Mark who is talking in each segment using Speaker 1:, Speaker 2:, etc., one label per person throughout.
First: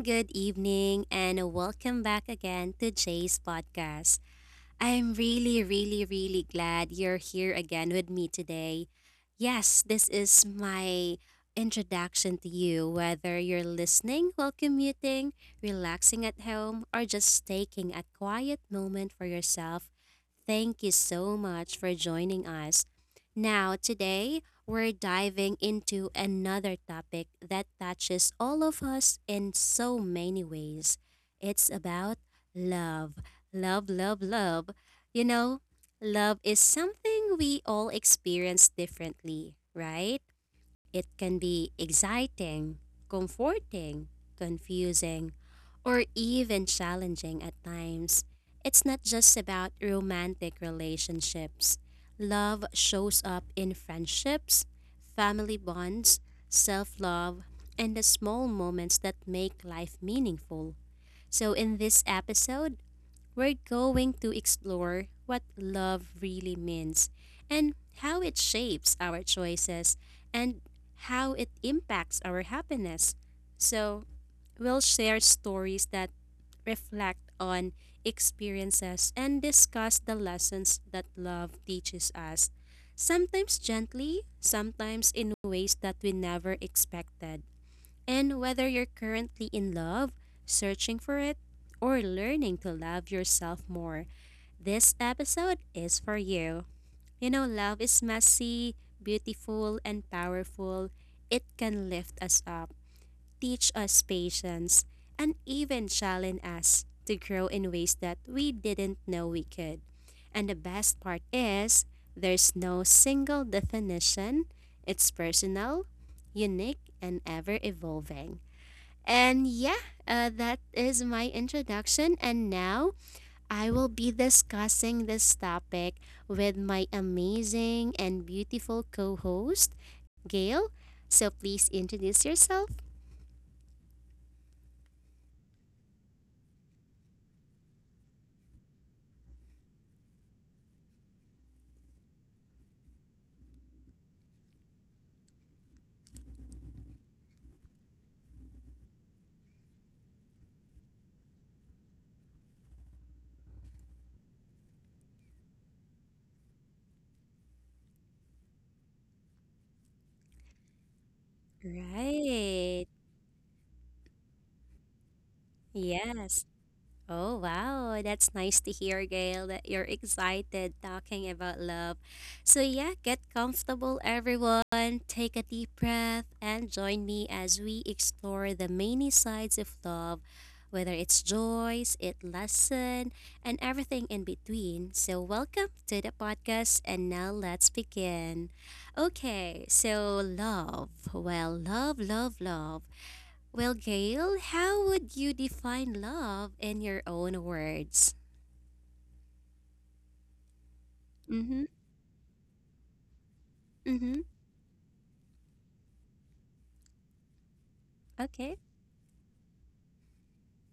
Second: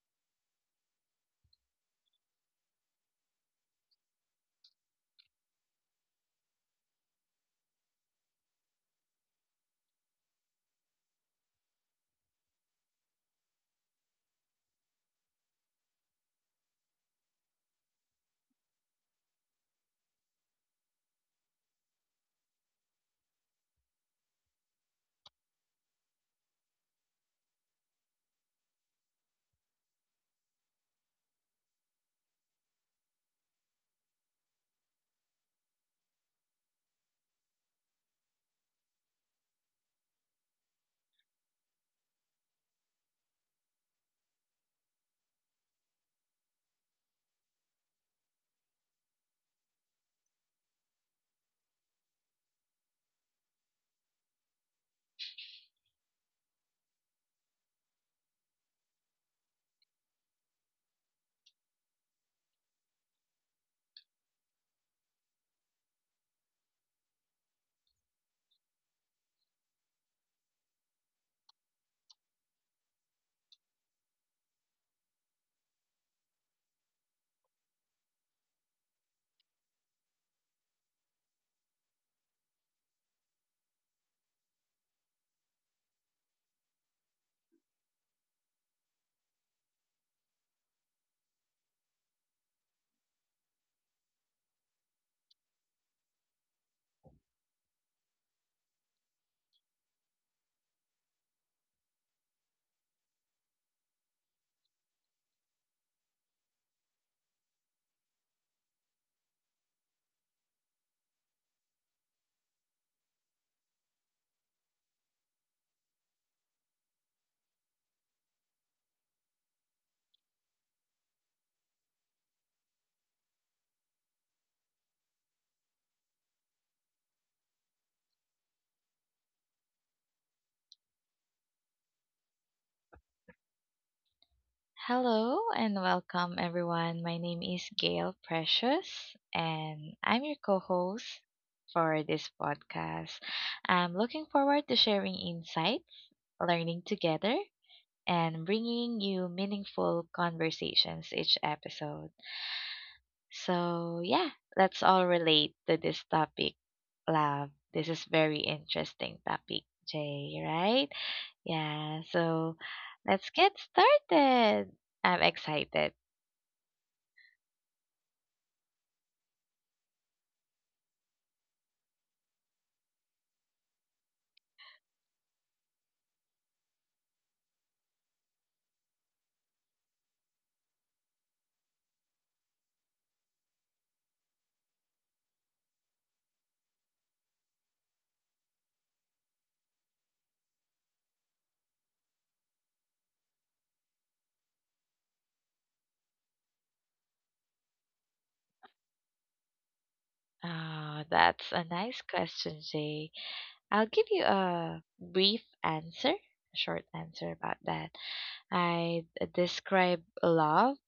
Speaker 1: Good evening, and welcome back again to Jay's podcast. I'm really, really, really glad you're here again with me today. Yes, this is my introduction to you, whether you're listening while commuting, relaxing at home, or just taking a quiet moment for yourself. Thank you so much for joining us. Now, today, we're diving into another topic that touches all of us in so many ways. It's about love. Love, love, love. You know, love is something we all experience differently, right? It can be exciting, comforting, confusing, or even challenging at times. It's not just about romantic relationships. Love shows up in friendships, family bonds, self love, and the small moments that make life meaningful. So, in this episode, we're going to explore what love really means and how it shapes our choices and how it impacts our happiness. So, we'll share stories that reflect on experiences and discuss the lessons that love teaches us, sometimes gently, sometimes in ways that we never expected. And whether you're currently in love, searching for it, or learning to love yourself more, this episode is for you. Love is messy, beautiful, and powerful. It can lift us up, teach us patience, and even challenge us to grow in ways that we didn't know we could. And the best part is, there's no single definition, it's personal, unique, and ever evolving. And yeah, that is my introduction. And now I will be discussing this topic with my amazing and beautiful co host, Gail. So please introduce yourself.
Speaker 2: Hello and welcome, everyone. My name is Gail Precious, and I'm your co host for this podcast. I'm looking forward to sharing insights, learning together, and bringing you meaningful conversations each episode. So, yeah, let's all relate to this topic, love. This is very interesting topic, Jay, right? Yeah,
Speaker 1: Right.
Speaker 2: so let's get started. I'm
Speaker 1: Yes.
Speaker 2: excited.
Speaker 1: Oh, wow. That's nice to hear, Gail, that you're excited talking about love. So, yeah, get comfortable, everyone. Take a deep breath and join me as we explore the many sides of love, whether it's joys, it lesson, and everything in between. So, welcome to the podcast, and now let's begin. Okay, so love. Well, love, love, love. Well, Gail, how would you define love in your own words? Mm-hmm.
Speaker 2: That's a nice question, Jay. I'll
Speaker 1: Mm-hmm.
Speaker 2: give you a brief answer, a short answer about that.
Speaker 1: Okay.
Speaker 2: I describe love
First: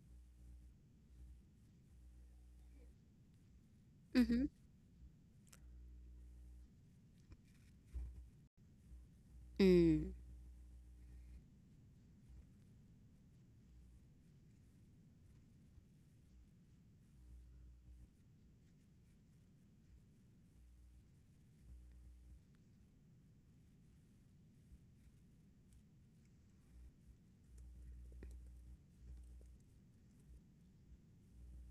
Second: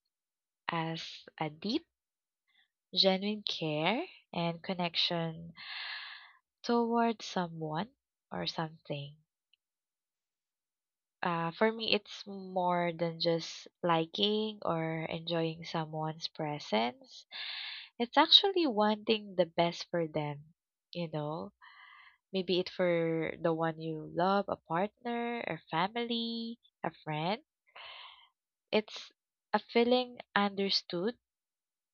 Speaker 2: as a deep, genuine care and
Speaker 1: Mm-hmm.
Speaker 2: connection toward someone or something.
Speaker 1: Mm.
Speaker 2: For me, it's more than just liking or enjoying someone's presence. It's actually wanting the best for them, you know? Maybe it for the one you love, a partner, a family, a friend. It's a feeling understood,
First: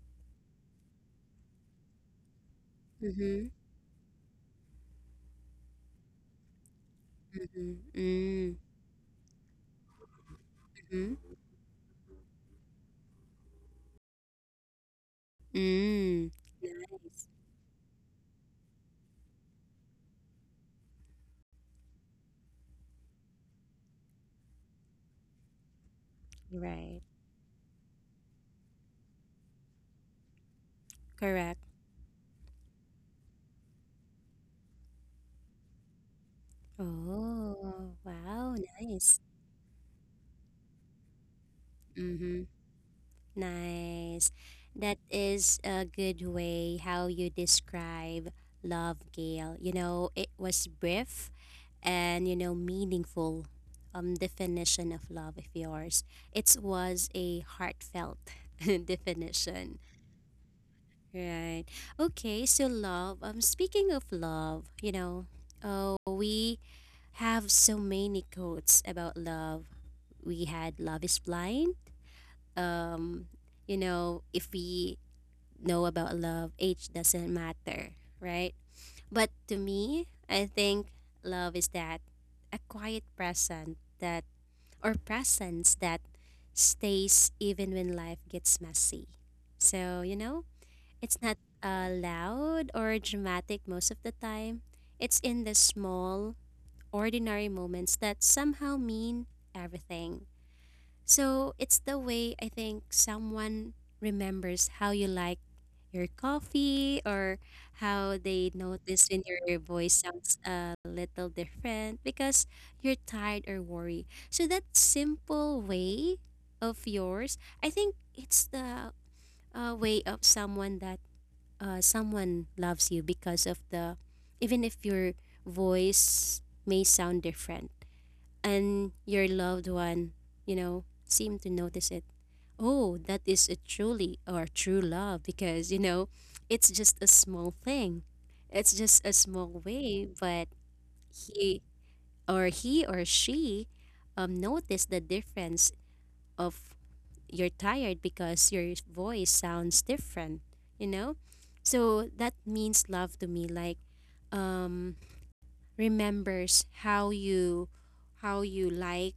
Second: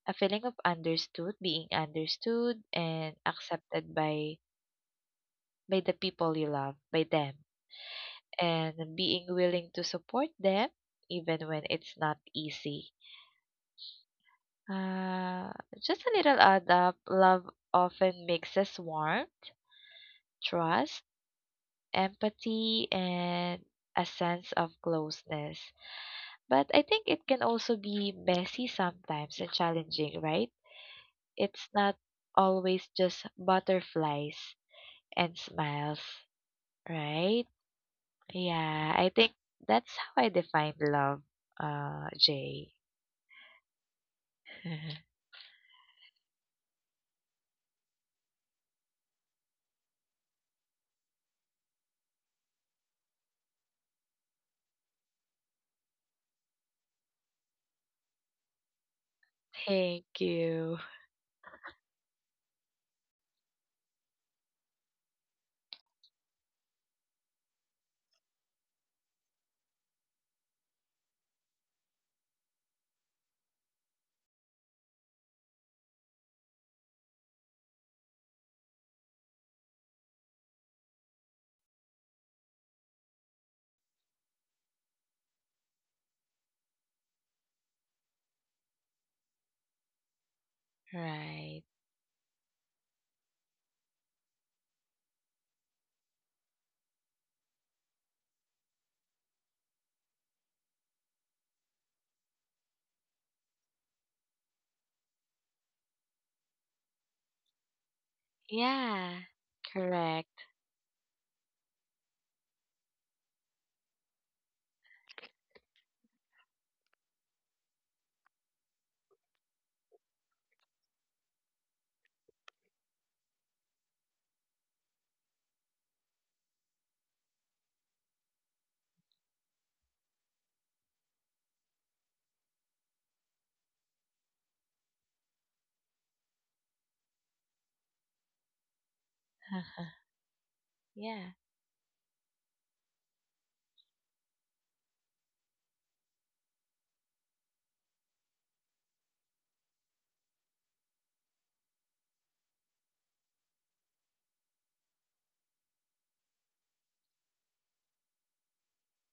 Speaker 2: a feeling of understood, being understood and
Speaker 1: Mm-hmm.
Speaker 2: accepted by the people you love, by them,
Speaker 1: Mm-hmm. Mm.
Speaker 2: and being willing to support them
Speaker 1: Mm-hmm.
Speaker 2: even when it's not easy. Uh, just a
Speaker 1: Mm.
Speaker 2: little add up.
Speaker 1: Nice.
Speaker 2: Love often mixes warmth, trust, empathy, and a sense of closeness. But I
Speaker 1: Right.
Speaker 2: think it can also be messy sometimes and challenging, right?
Speaker 1: Correct.
Speaker 2: It's not always just butterflies and smiles, right?
Speaker 1: Oh, wow.
Speaker 2: Yeah, I
Speaker 1: Nice.
Speaker 2: think that's how I define love,
Speaker 1: Mm-hmm.
Speaker 2: Jay.
Speaker 1: Nice. That is a good way how you describe love, Gail. It was brief and meaningful definition of love of yours. It was a heartfelt definition,
Speaker 2: Thank you.
Speaker 1: right? Okay, so love. Speaking of love, oh, we have so many quotes about love. We had "Love is blind." Um, if we know about love, age doesn't matter, right? But to me, I think love is that a quiet present that or presence that stays even when life gets messy. So, it's not
Speaker 2: Right.
Speaker 1: loud or dramatic most of the time. It's in the small, ordinary moments that somehow mean everything. So it's the way I think someone remembers how you like your coffee or how they notice
Speaker 2: Yeah,
Speaker 1: when your voice
Speaker 2: correct.
Speaker 1: sounds a little different because you're tired or worried. So that simple way of yours, I think it's the way of someone that someone loves you because of the even if your voice may sound different and your loved one, seem to notice it. Oh, that is a truly or true love because, it's just a small thing. It's just a small way, but
Speaker 2: Yeah,
Speaker 1: he he or she notice the difference of you're tired because your voice sounds different, you know? So that means love to me like um remembers how you like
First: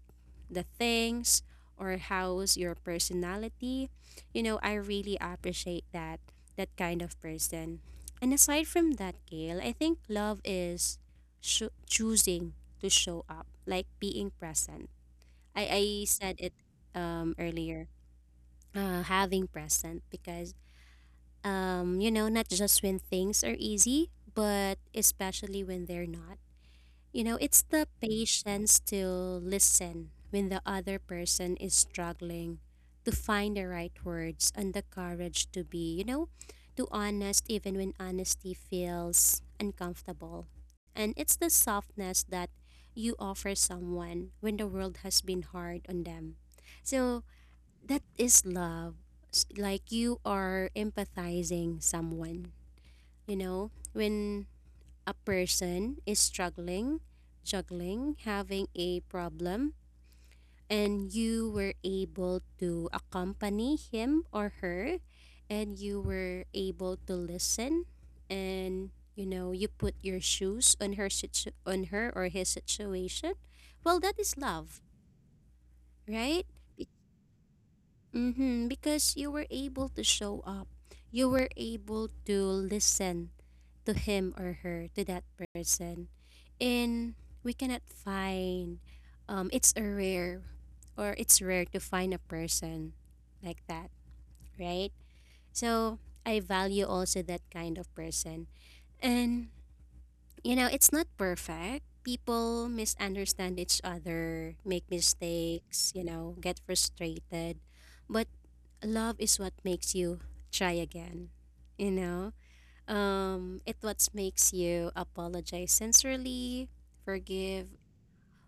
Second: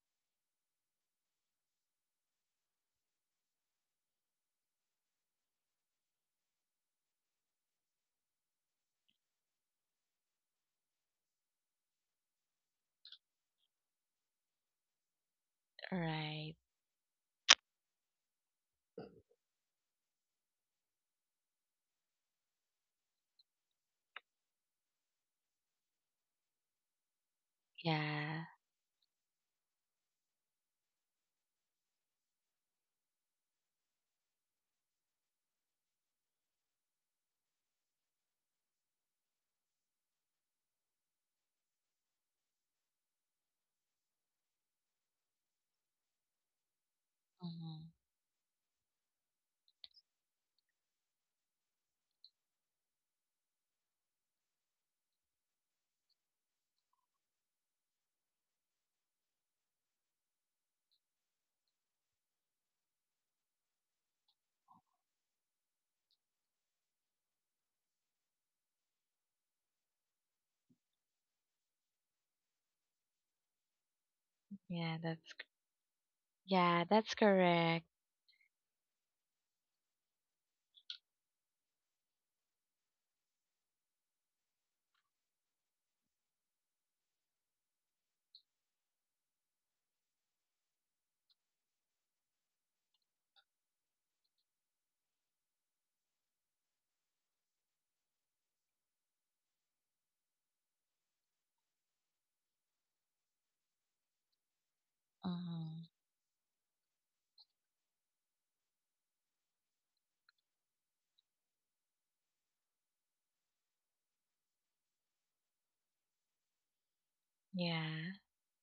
Speaker 1: the things or how's your personality. I really appreciate that kind of person. And aside from that, Gail, I think love is sho choosing to show up, like being present. I, I said
Speaker 2: right.
Speaker 1: it earlier, having present because not just when things are easy, but especially when they're not. It's the
Speaker 2: Yeah.
Speaker 1: patience to listen when the other person is struggling to find the right words and the courage to be, to honest even when honesty feels uncomfortable. And it's the softness that you offer someone when the world has been hard on them. So
Speaker 2: hmm
Speaker 1: that is love. Like you are empathizing someone, you know, when a person is struggling, juggling, having a problem, and you were able to accompany him or her, and you were able to listen, and you put your shoes on on her or his situation. Well, that is love,
Speaker 2: Yeah,
Speaker 1: right?
Speaker 2: yeah, that's correct.
Speaker 1: Mm-hmm, because you were able to show up. You were able to listen to him or her, to that person. And we cannot find, it's a rare, or it's rare to find a person like that, right? So I value also that kind of person. And, it's not perfect. People misunderstand each other, make
Speaker 2: hmm
Speaker 1: mistakes, get frustrated. But love is what makes you try again, you know it what makes you apologize sincerely, forgive
Speaker 2: Yeah.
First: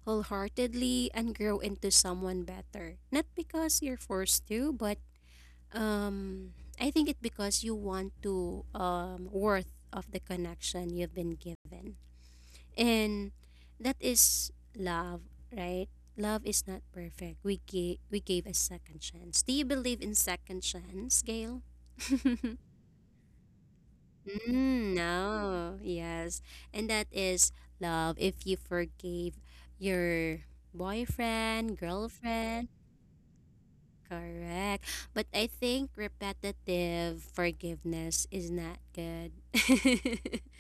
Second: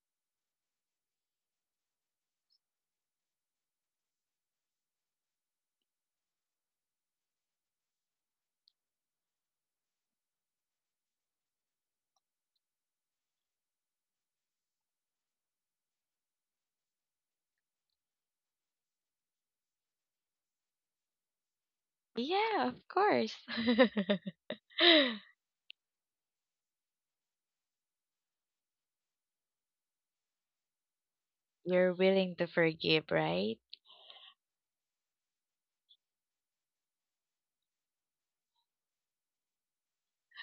Speaker 1: wholeheartedly, and grow into someone better not because you're forced to but um I think it because you want to worth of the connection you've been given. And that is love, right? Love is not perfect. We gave a second chance. Do you believe in second chance, Gail?
Speaker 2: Yeah, of course.
Speaker 1: Mm, no, yes. And that is love. If you forgave your boyfriend,
Speaker 2: You're willing to
Speaker 1: girlfriend,
Speaker 2: forgive, right?
Speaker 1: correct. But I think repetitive forgiveness is not good.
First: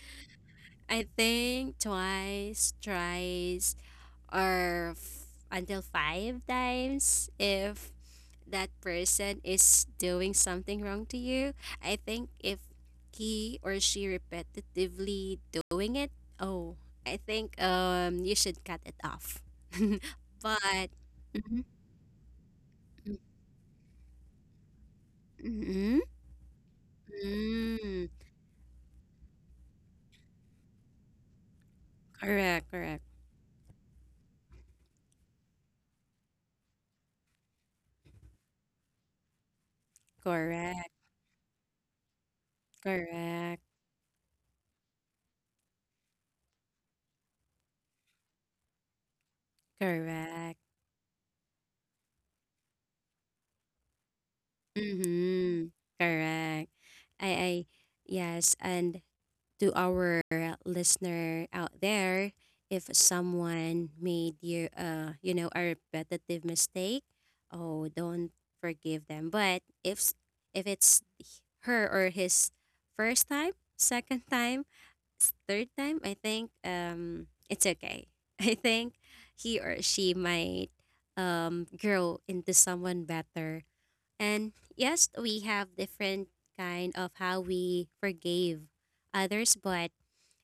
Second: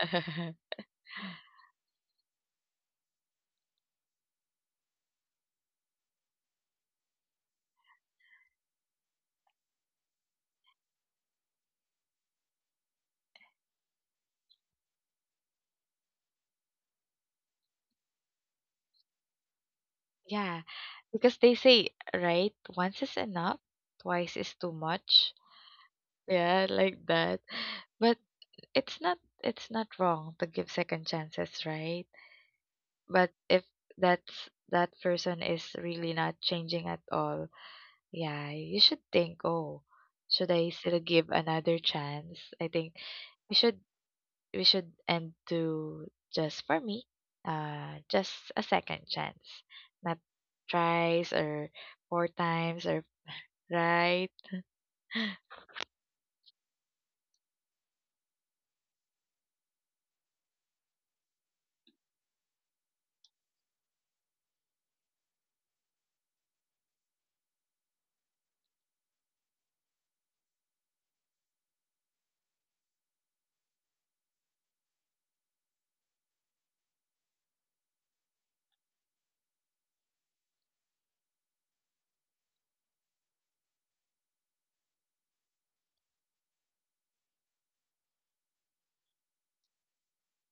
Speaker 1: I think twice, thrice, or until five times if that person is doing something wrong to you. I think if he or she repetitively doing it, oh, I think you should cut it off.
Speaker 2: Yeah,
Speaker 1: but
Speaker 2: because they
Speaker 1: Mhm.
Speaker 2: say, right, once is enough, twice is too much.
Speaker 1: Mhm.
Speaker 2: Yeah, like that.
Speaker 1: Mm.
Speaker 2: But it's not it's not wrong to give second chances, right?
Speaker 1: Correct, correct,
Speaker 2: But if that's that person is really not changing at all, yeah, you should think, oh, should I
Speaker 1: correct,
Speaker 2: still give another chance? I think you
Speaker 1: correct,
Speaker 2: should we should end to just for me, just a second chance, not
Speaker 1: correct.
Speaker 2: tries or four times or right,
Speaker 1: Mm-hmm. Correct. I, I, yes, And to our listener out there, if someone made you you know a repetitive mistake, oh, don't forgive them. But if if it's her or his first time, second time, third time, I think it's okay. I think he or she might grow into someone better. And yes, we have different kind of how we forgave others, but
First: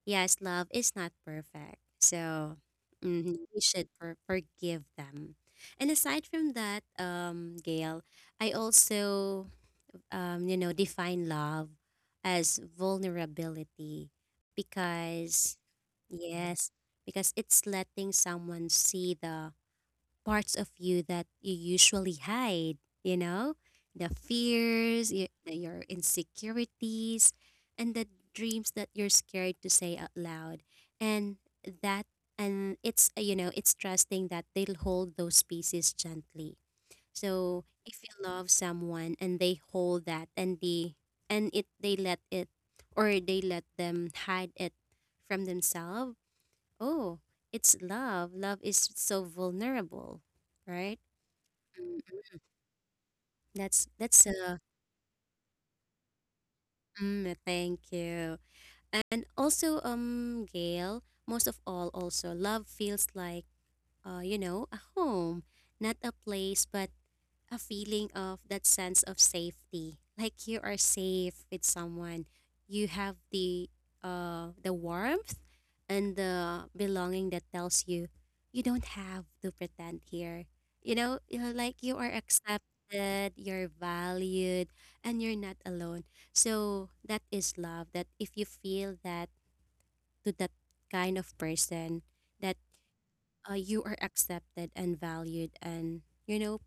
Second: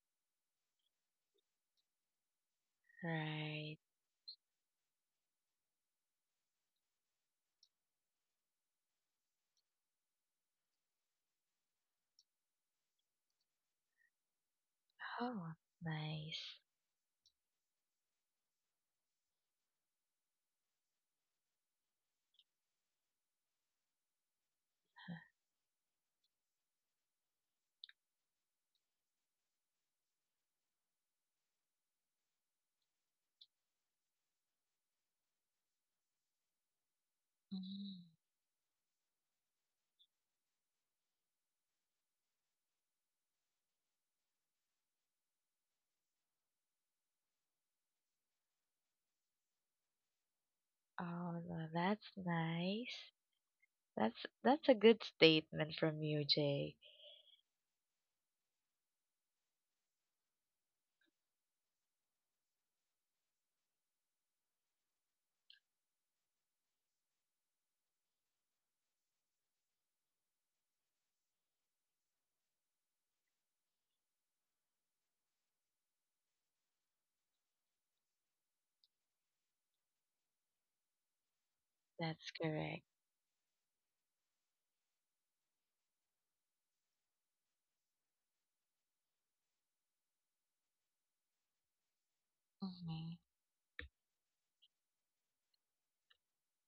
Speaker 1: yes, love is not perfect. So mhm, we
Speaker 2: right.
Speaker 1: should forgive them. And aside from that, Gail, I also, define love as vulnerability because,
Speaker 2: Oh, nice.
Speaker 1: yes, because it's letting someone see the parts of you that you usually hide, you know? The fears, your insecurities, and the dreams that you're scared to say out loud. And that and it's trusting that they'll hold those pieces gently. So if
Speaker 2: Mm.
Speaker 1: you love someone and they hold that and they and it they let it or they let them hide it from themselves, oh, it's love. Love is so vulnerable, right?
Speaker 2: Oh, no,
Speaker 1: Mm.
Speaker 2: that's nice.
Speaker 1: That's
Speaker 2: That's
Speaker 1: that's a.
Speaker 2: that's a good statement from you, Jay.
Speaker 1: Mm, thank you. And also, Gail, most of all, also love feels like a home, not a place, but a feeling of that sense of safety like you are safe with someone. You have the warmth and the belonging that tells you you don't have to pretend here, like you are
Speaker 2: That's correct.
Speaker 1: accepted, you're valued, and you're not alone. So that is love that if you feel that to that kind of person that
Speaker 2: hmm
Speaker 1: you are accepted and valued and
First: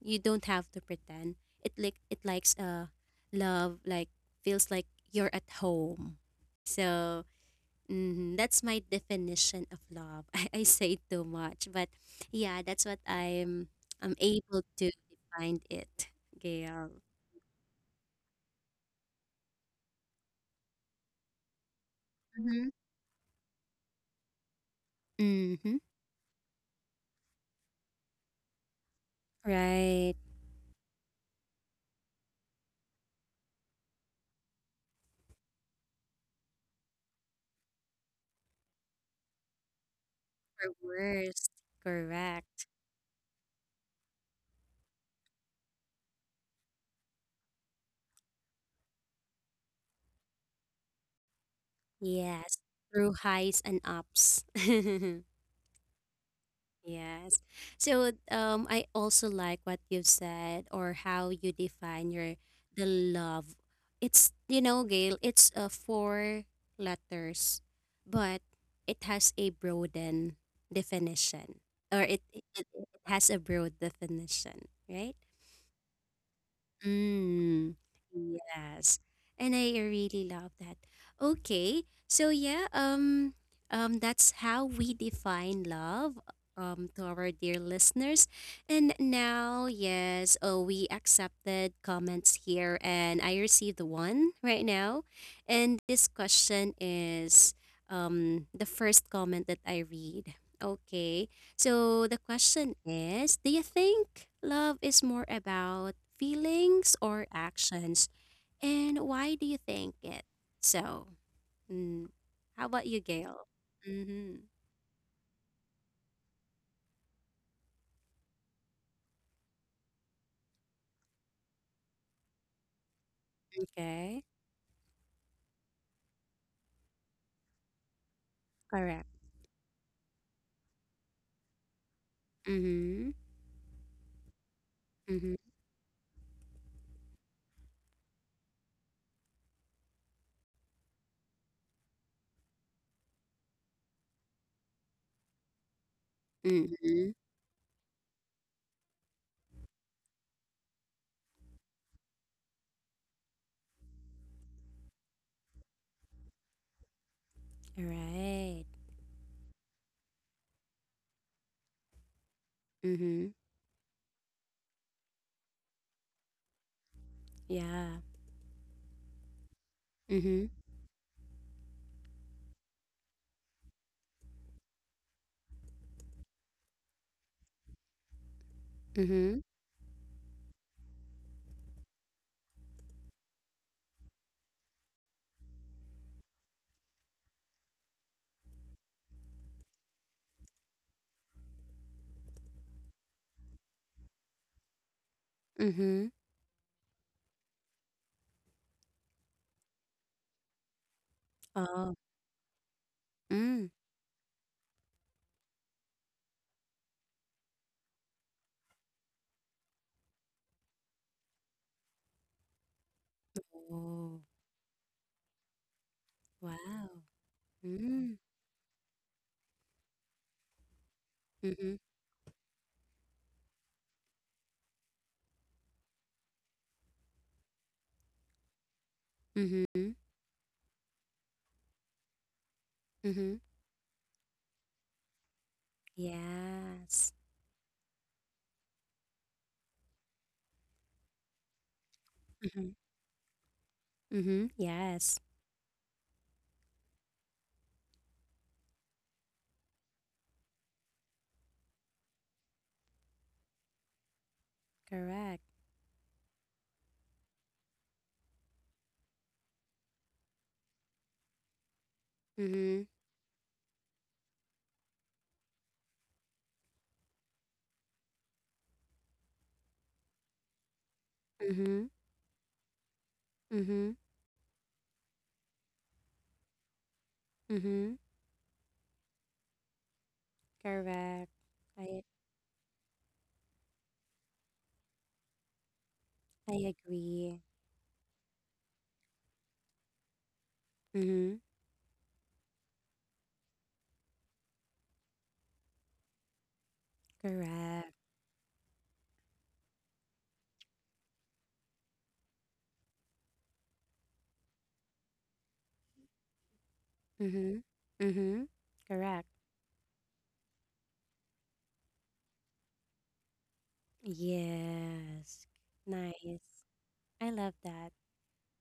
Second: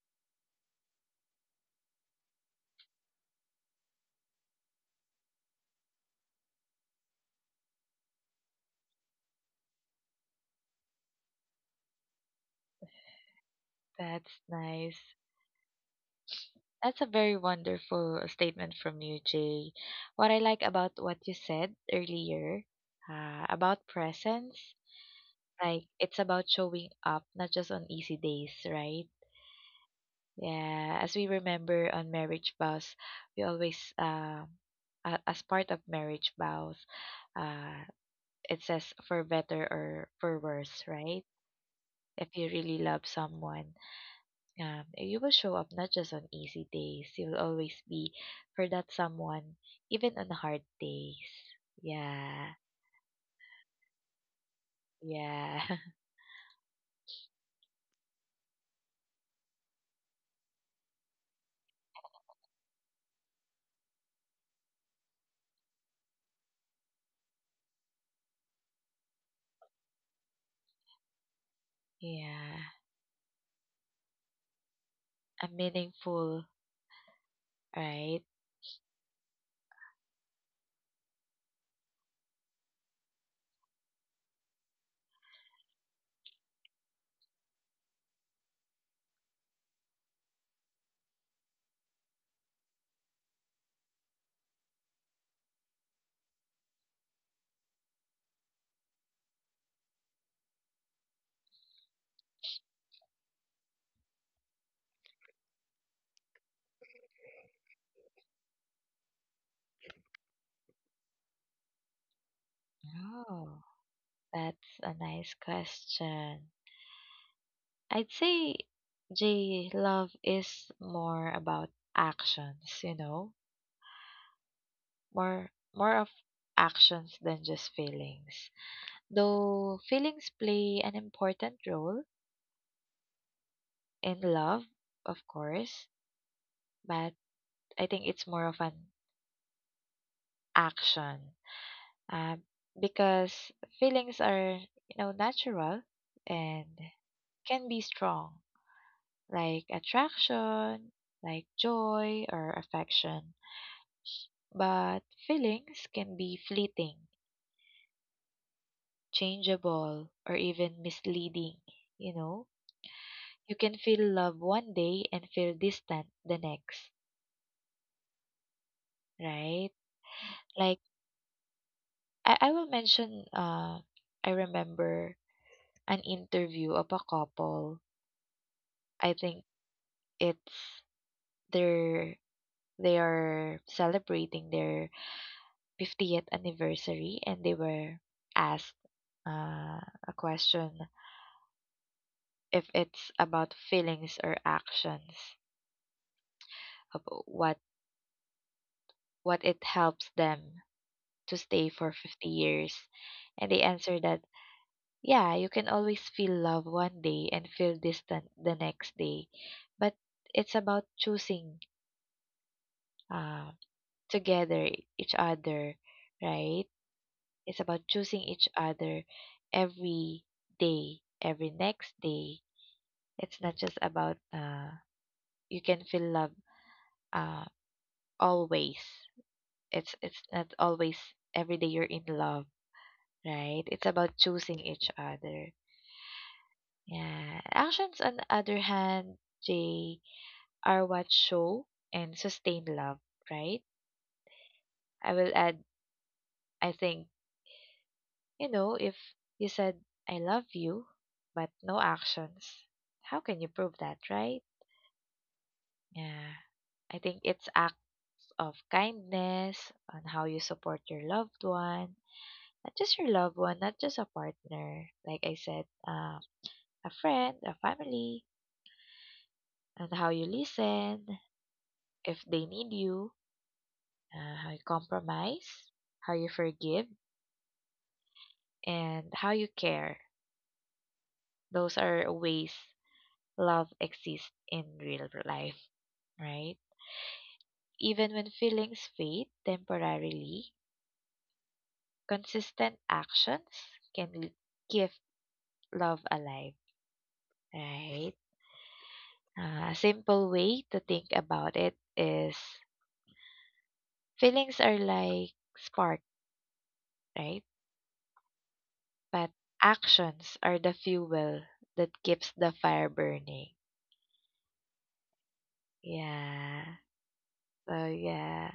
Speaker 1: you don't have to pretend it like it likes love like feels like you're at home. So, mhm, that's my definition of love. I say too much but yeah that's what I'm
Speaker 2: That's
Speaker 1: able to
Speaker 2: nice.
Speaker 1: define it, Gail.
Speaker 2: That's a very wonderful statement from you, Jay. What I like about what you said
Speaker 1: Mm-hmm.
Speaker 2: earlier about presence,
Speaker 1: Mm-hmm.
Speaker 2: like it's about showing up, not just on easy days, right?
Speaker 1: Right.
Speaker 2: Yeah, as we remember on Marriage Vows, we always, as part of Marriage Vows, uh, it says for better or for
Speaker 1: Or
Speaker 2: worse, right?
Speaker 1: worst.
Speaker 2: If you
Speaker 1: Correct.
Speaker 2: really love someone. You will show up not just on easy days. You'll always be for that someone, even on hard days.
Speaker 1: Yes,
Speaker 2: Yeah,
Speaker 1: through highs and ups.
Speaker 2: yeah,
Speaker 1: Yes. So, I also like what you've said or how you define your the love. It's, Gail, it's four letters, but it has a broaden definition. Or it, it
Speaker 2: yeah.
Speaker 1: it it has a broad definition, right?
Speaker 2: A meaningful,
Speaker 1: Mm,
Speaker 2: right?
Speaker 1: yes. And I really love that. Okay. So yeah, that's how we define love to our dear listeners. And now, yes, oh we accepted comments here and I received one right now. And this question is the first comment that I read. Okay. So the question is: Do you think love is more about feelings or actions? And why do you think it? So, mm, how about you, Gail?
Speaker 2: Oh,
Speaker 1: Mm-hmm.
Speaker 2: that's a nice question. I'd say, J, love is more about actions. You know,
Speaker 1: Okay.
Speaker 2: more of actions than just feelings.
Speaker 1: Correct.
Speaker 2: Though feelings play an important role
Speaker 1: Mm-hmm.
Speaker 2: in love, of
Speaker 1: Mm-hmm.
Speaker 2: course, but I think it's more of an action, uh, because feelings are, you know, natural and
Speaker 1: Mm-hmm.
Speaker 2: can be strong, like attraction, like joy or affection. But feelings can be fleeting,
Speaker 1: All right.
Speaker 2: changeable, or even misleading, you know?
Speaker 1: Mm-hmm.
Speaker 2: You can feel love one day and feel distant the next,
Speaker 1: Yeah.
Speaker 2: right?
Speaker 1: Mm-hmm.
Speaker 2: Like I will mention I remember an interview of a couple. I
Speaker 1: Mm-hmm.
Speaker 2: think it's their they are celebrating their 50th anniversary and they were asked, uh, a question if it's about feelings or actions
Speaker 1: Mm-hmm.
Speaker 2: of what it helps them to stay
Speaker 1: Oh.
Speaker 2: for 50 years, and
Speaker 1: Mm.
Speaker 2: they answered that yeah, you can always feel love one day and feel distant the next day. But it's about choosing, uh,
Speaker 1: Oh.
Speaker 2: together each other, right?
Speaker 1: Wow.
Speaker 2: It's about
Speaker 1: Mm.
Speaker 2: choosing each other every day, every
Speaker 1: Mm-hmm.
Speaker 2: next day. It's not just about, you can feel love, uh, always.
Speaker 1: Mm-hmm.
Speaker 2: It's not always every day you're in love,
Speaker 1: Mm-hmm.
Speaker 2: right? It's about choosing each other.
Speaker 1: Yes.
Speaker 2: Yeah. Actions on the other hand, Jay, are what show and sustain love, right?
Speaker 1: Mm-hmm. Yes.
Speaker 2: I will add, I think, you know, if you said, I love you, but no actions, how can you prove that, right?
Speaker 1: Correct.
Speaker 2: Yeah. I think it's acts of kindness on how you support your loved one,
Speaker 1: Mm-hmm.
Speaker 2: not just your loved one, not just a partner. Like I said, a friend, a family, and how you listen,
Speaker 1: Mm-hmm.
Speaker 2: if they need you,
Speaker 1: Mm-hmm.
Speaker 2: how you compromise, how you forgive
Speaker 1: Mm-hmm.
Speaker 2: and how you care.
Speaker 1: Correct.
Speaker 2: Those
Speaker 1: I
Speaker 2: are ways love exists in real life, right?
Speaker 1: I agree.
Speaker 2: Even when feelings fade temporarily,
Speaker 1: Mm-hmm.
Speaker 2: consistent actions can keep love alive,
Speaker 1: Correct.
Speaker 2: right? A simple way to think about it is feelings are like spark, right?
Speaker 1: Mm-hmm. Mm-hmm. Correct.
Speaker 2: But actions are the fuel that keeps the fire burning.
Speaker 1: Yes. Nice.
Speaker 2: Yeah.
Speaker 1: I love
Speaker 2: So
Speaker 1: that.
Speaker 2: yeah.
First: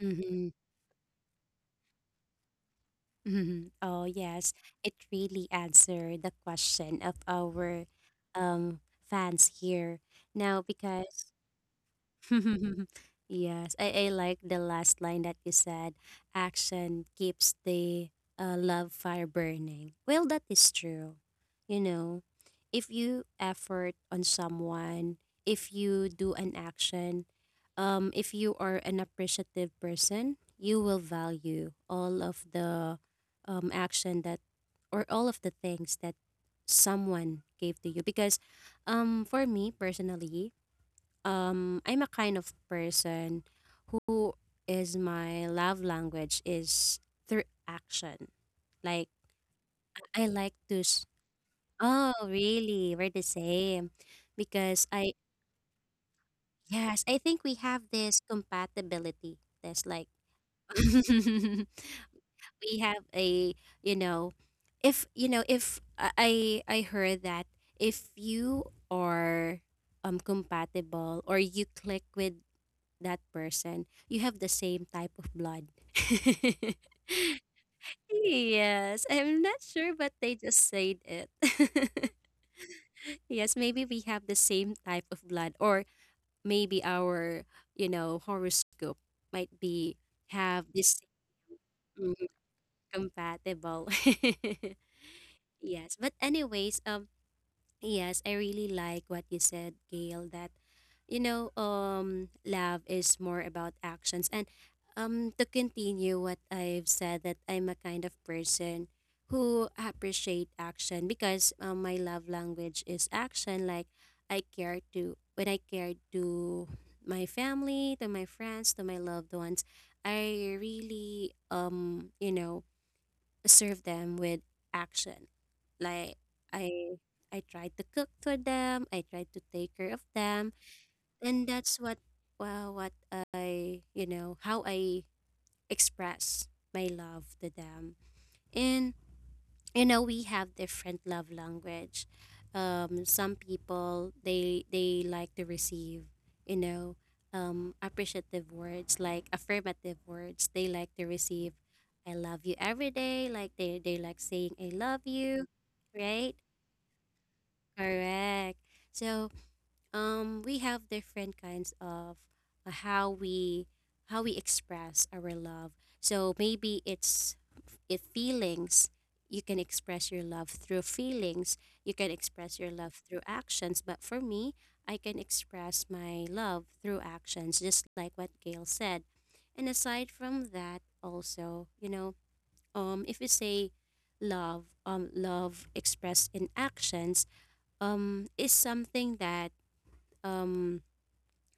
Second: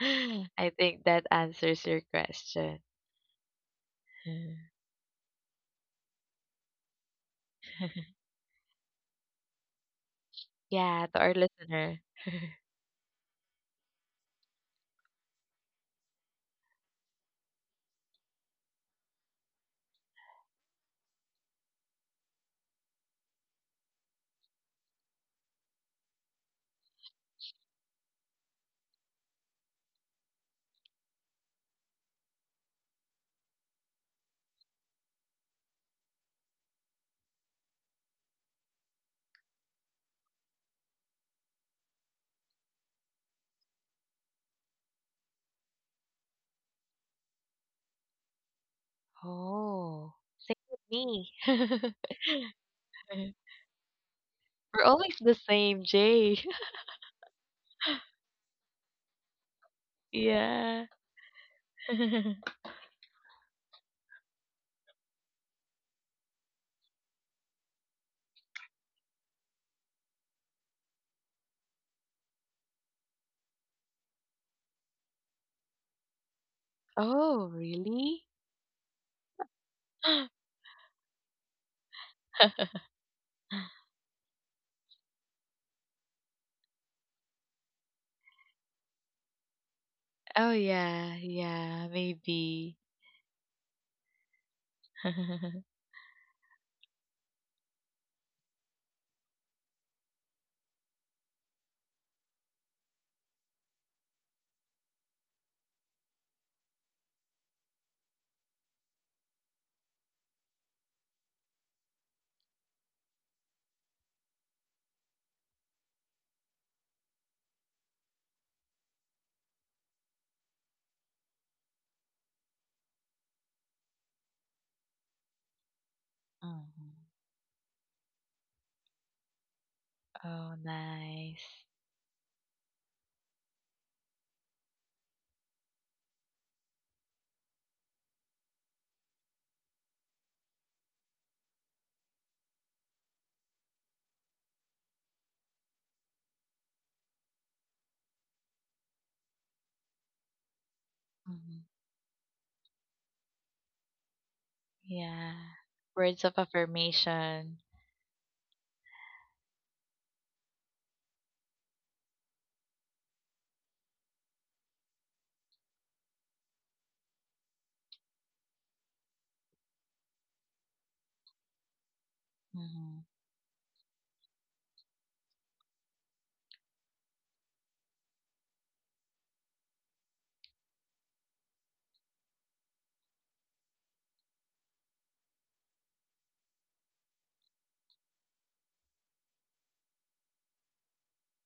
Speaker 1: Mm-hmm.
Speaker 2: I think that answers your question.
Speaker 1: Mm-hmm. Oh yes.
Speaker 2: Mm.
Speaker 1: It really answered the question of our um fans here. Now
Speaker 2: Yeah, to
Speaker 1: because
Speaker 2: our listener.
Speaker 1: Yes, I like the last line that you said. Action keeps the love fire burning. Well, that is true. You know, if you effort on someone, if you do an action, if you are an appreciative person, you will value all of the action that, or all of the things that someone gave to you. Because for me personally, I'm a kind of person who is my love language is through action. Like
Speaker 2: Oh,
Speaker 1: I like
Speaker 2: same with
Speaker 1: to
Speaker 2: me.
Speaker 1: Oh, really? We're the same.
Speaker 2: We're
Speaker 1: Because
Speaker 2: always
Speaker 1: I
Speaker 2: the same, Jay.
Speaker 1: yes, I think we have this compatibility. That's like
Speaker 2: Yeah.
Speaker 1: we have a, you know, if you know, if I heard that if you are compatible or you click with that person, you have the same type of blood.
Speaker 2: Oh, really?
Speaker 1: Yes, I'm not sure, but they just said it. Yes, maybe we have the same type of blood, or maybe our, horoscope might be
Speaker 2: Oh
Speaker 1: have this
Speaker 2: yeah, yeah,
Speaker 1: mm,
Speaker 2: maybe.
Speaker 1: compatible. Yes, but anyways, yes, I really like what you said, Gail, that love is more about actions. And to continue what I've said, that I'm a kind of person who appreciate action because my love language is action. Like I care to when I care to my family, to my friends, to my loved ones. I really serve them with action. Like I
Speaker 2: Mhm.
Speaker 1: I tried to cook for them, I tried to take care of them,
Speaker 2: Oh,
Speaker 1: and
Speaker 2: nice.
Speaker 1: that's what well what I you know how I express my love to them. And you know we have different love language, some people they like to receive, you know appreciative words, like affirmative words they like to receive
Speaker 2: Mhm.
Speaker 1: I love you every day, like they like saying I love you,
Speaker 2: Yeah.
Speaker 1: right?
Speaker 2: Words of affirmation.
Speaker 1: Correct. So we have different kinds of uh, how we how we express our love. So maybe it's if feelings you can express your love through feelings, you can express your love
Speaker 2: hmm
Speaker 1: through actions, but for me, I can express my love through actions just like what Gail said. And aside from that, also if you say love, love expressed in actions is something that um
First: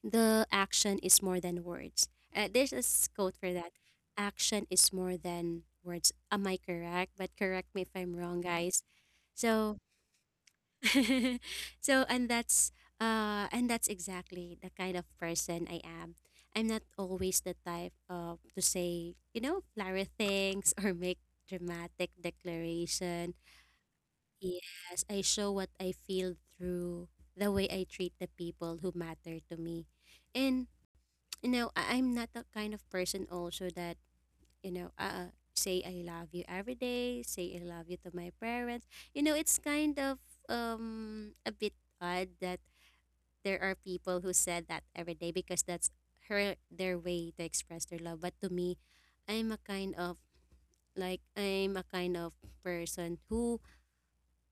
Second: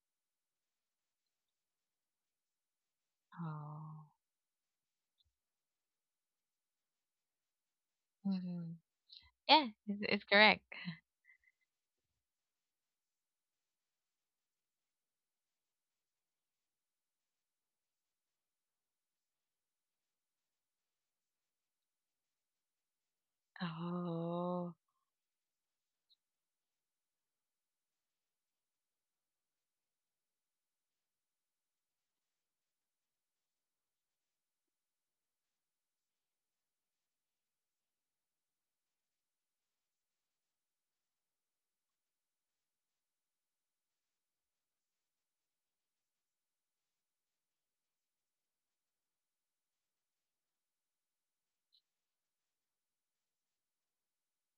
Speaker 1: the action is more than words. There's a quote for that.
Speaker 2: Oh.
Speaker 1: Action is more than words. Am I correct? But correct me if I'm wrong,
Speaker 2: Mhm.
Speaker 1: guys.
Speaker 2: Yeah,
Speaker 1: So,
Speaker 2: it's correct.
Speaker 1: so and that's exactly the kind of person I am. I'm not always the type of to say flowery things or make dramatic declaration.
Speaker 2: Oh,
Speaker 1: Yes, I show what I feel through the way I treat the people who matter to me. And I'm not the kind of person also that, say I love you every day, say I love you to my parents. It's kind of a bit odd that there are people who said that every day because that's her their way to express their love. But to me, I'm a kind of like I'm a kind of person who,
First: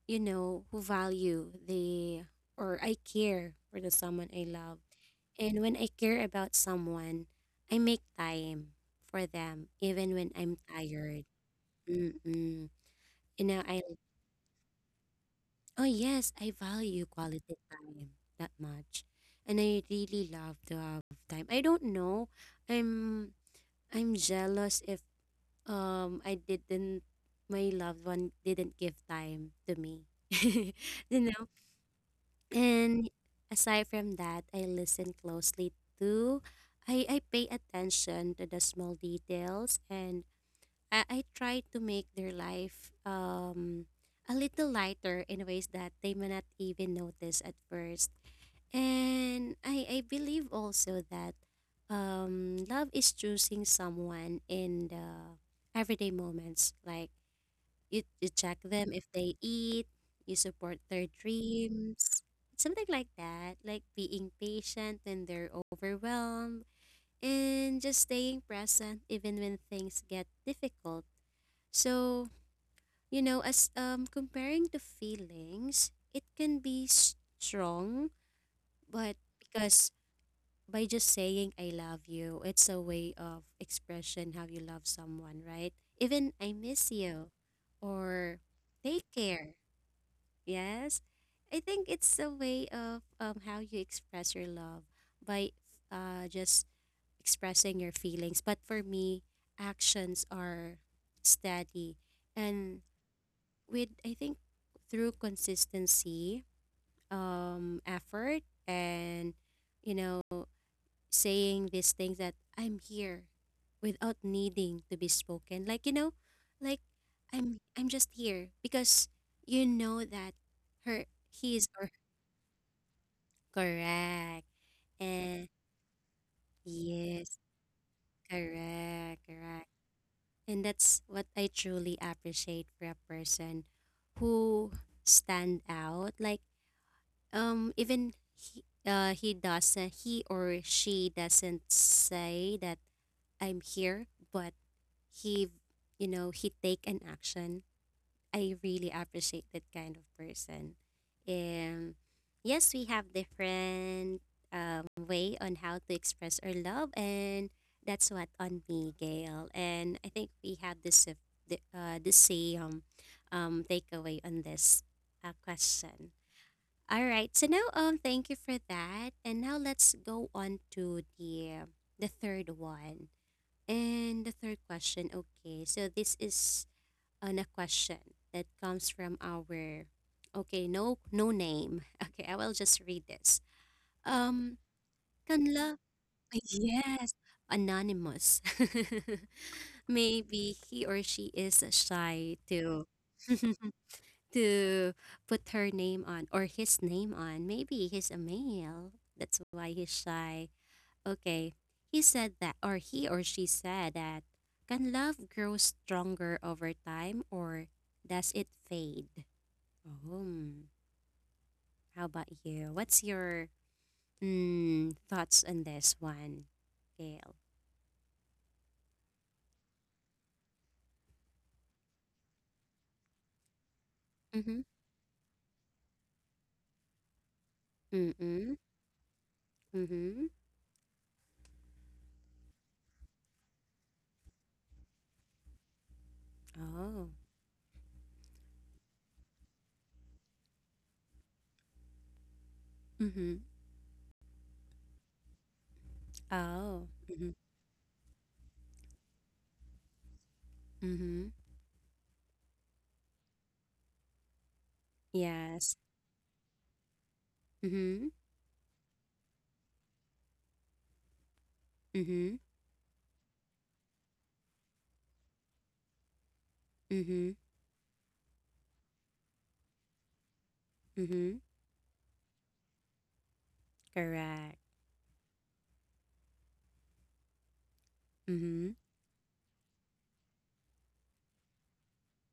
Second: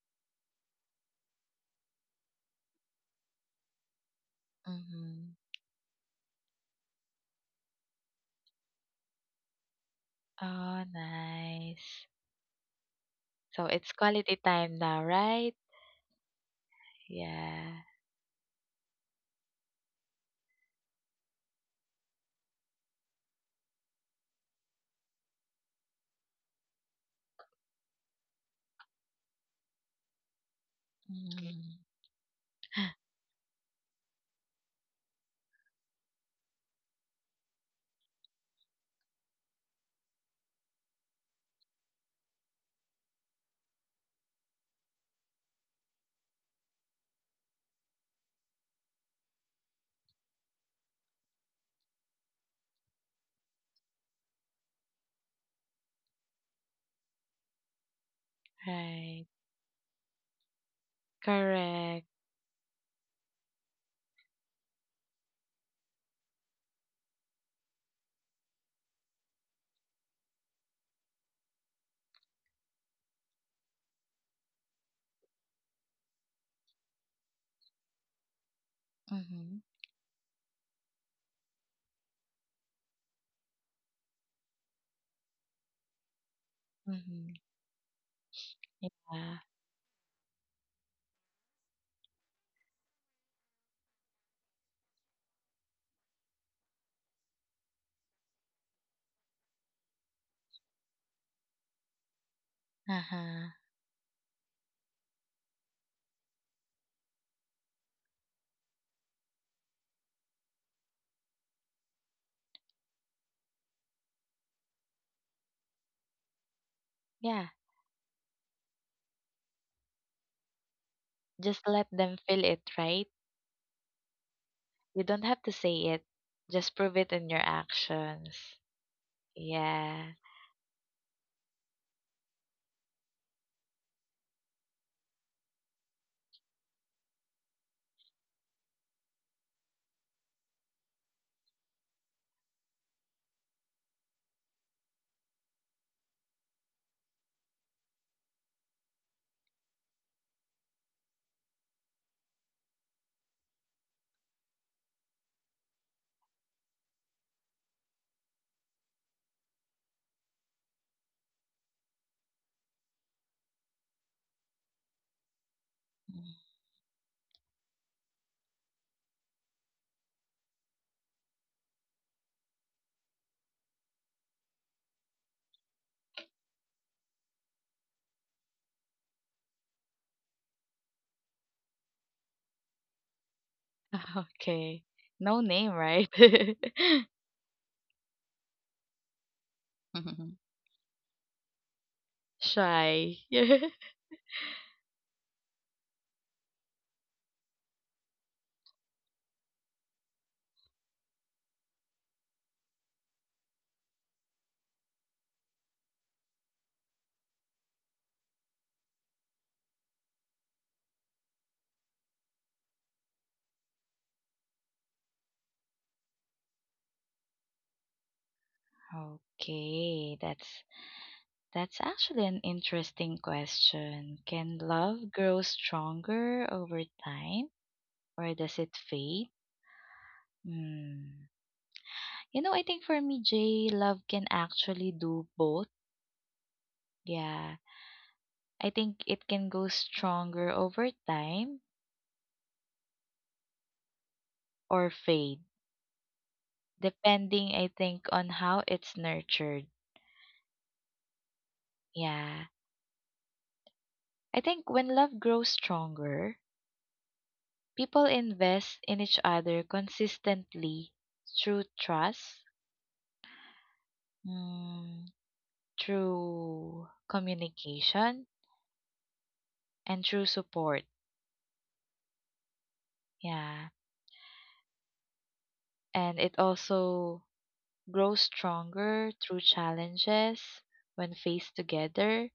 Speaker 1: who value the or I care for the someone I love.
Speaker 2: mhm.
Speaker 1: And when I care about someone, I make time for them even when I'm
Speaker 2: Oh,
Speaker 1: tired.
Speaker 2: nice.
Speaker 1: Mm-mm. You know,
Speaker 2: So
Speaker 1: I
Speaker 2: it's quality time now, right?
Speaker 1: oh yes, I value quality
Speaker 2: Yeah.
Speaker 1: time that much. And I really love to have time. I don't know. I'm I'm jealous if I didn't my loved one didn't give time to me. you know?
Speaker 2: Okay. Mm,
Speaker 1: And aside from that, I listen closely to I pay attention to the small details, and I try to make their life a little lighter in ways that they may not even notice at first. And I believe also that love is choosing someone in the everyday moments. Like you check them if
Speaker 2: right.
Speaker 1: they eat, you support their
Speaker 2: Correct.
Speaker 1: dreams. Something like that, like being patient when they're overwhelmed and just staying present even when things get difficult. So, as comparing to feelings, it can be strong, but
Speaker 2: Mm-hmm.
Speaker 1: because by just saying I love you, it's a way of expression how you love someone, right? Even I miss you
Speaker 2: Mm-hmm.
Speaker 1: or take
Speaker 2: Yeah.
Speaker 1: care. Yes. I think it's a way of how you express your love by just expressing your feelings. But for me, actions are steady. And
Speaker 2: Uh-huh.
Speaker 1: with, I think, through consistency, effort, and, you know, saying these things that I'm here without needing to be spoken. Like, like
Speaker 2: Yeah.
Speaker 1: I'm just here because you know that her
Speaker 2: Just
Speaker 1: he's
Speaker 2: let
Speaker 1: or.
Speaker 2: them feel it, right?
Speaker 1: Correct.
Speaker 2: You don't have
Speaker 1: And
Speaker 2: to say it. Just prove it in your
Speaker 1: yes,
Speaker 2: actions.
Speaker 1: correct, correct.
Speaker 2: Yeah.
Speaker 1: And that's what I truly appreciate for a person who stand out. Like even he or she doesn't say that I'm here, but he he take an action. I really appreciate that kind of person. Um, yes, we have different way on how to express our love, and that's what on me, Gail. And I think we have this the same takeaway on this question.
Speaker 2: Mm.
Speaker 1: All right, so now thank you for that, and now let's go on to the third one and the third question. Okay, so this is on a question that comes from our okay, no no name. Okay, I will just read this. Um
Speaker 2: Okay. No
Speaker 1: can
Speaker 2: name,
Speaker 1: love.
Speaker 2: right?
Speaker 1: Yes, anonymous. Maybe he or she is shy to
Speaker 2: Shy.
Speaker 1: to put her name on or his name on. Maybe he's a male. That's why he's shy. Okay. He or she said that, can love grow stronger over time or does it fade? Oh, how about you? What's your thoughts on this one, Gail?
Speaker 2: Okay, that's actually an interesting question. Can
Speaker 1: Mm-hmm.
Speaker 2: love grow stronger over time or does
Speaker 1: Mm-mm.
Speaker 2: it fade?
Speaker 1: Mm-hmm.
Speaker 2: Hmm. You know, I think for me, Jay, love can actually do both.
Speaker 1: Oh.
Speaker 2: Yeah. I think it can go stronger over time
Speaker 1: Mm-hmm.
Speaker 2: or fade,
Speaker 1: Oh. Mm-hmm.
Speaker 2: depending, I think, on how it's nurtured.
Speaker 1: Mm-hmm.
Speaker 2: Yeah. I think when love
Speaker 1: Yes.
Speaker 2: grows stronger,
Speaker 1: Mm-hmm.
Speaker 2: people invest in each other consistently through
Speaker 1: Mm-hmm.
Speaker 2: trust, mm,
Speaker 1: Mm-hmm.
Speaker 2: through communication, and through support.
Speaker 1: Mm-hmm.
Speaker 2: Yeah.
Speaker 1: Correct.
Speaker 2: And it also grows
Speaker 1: Mm-hmm.
Speaker 2: stronger through challenges when faced together,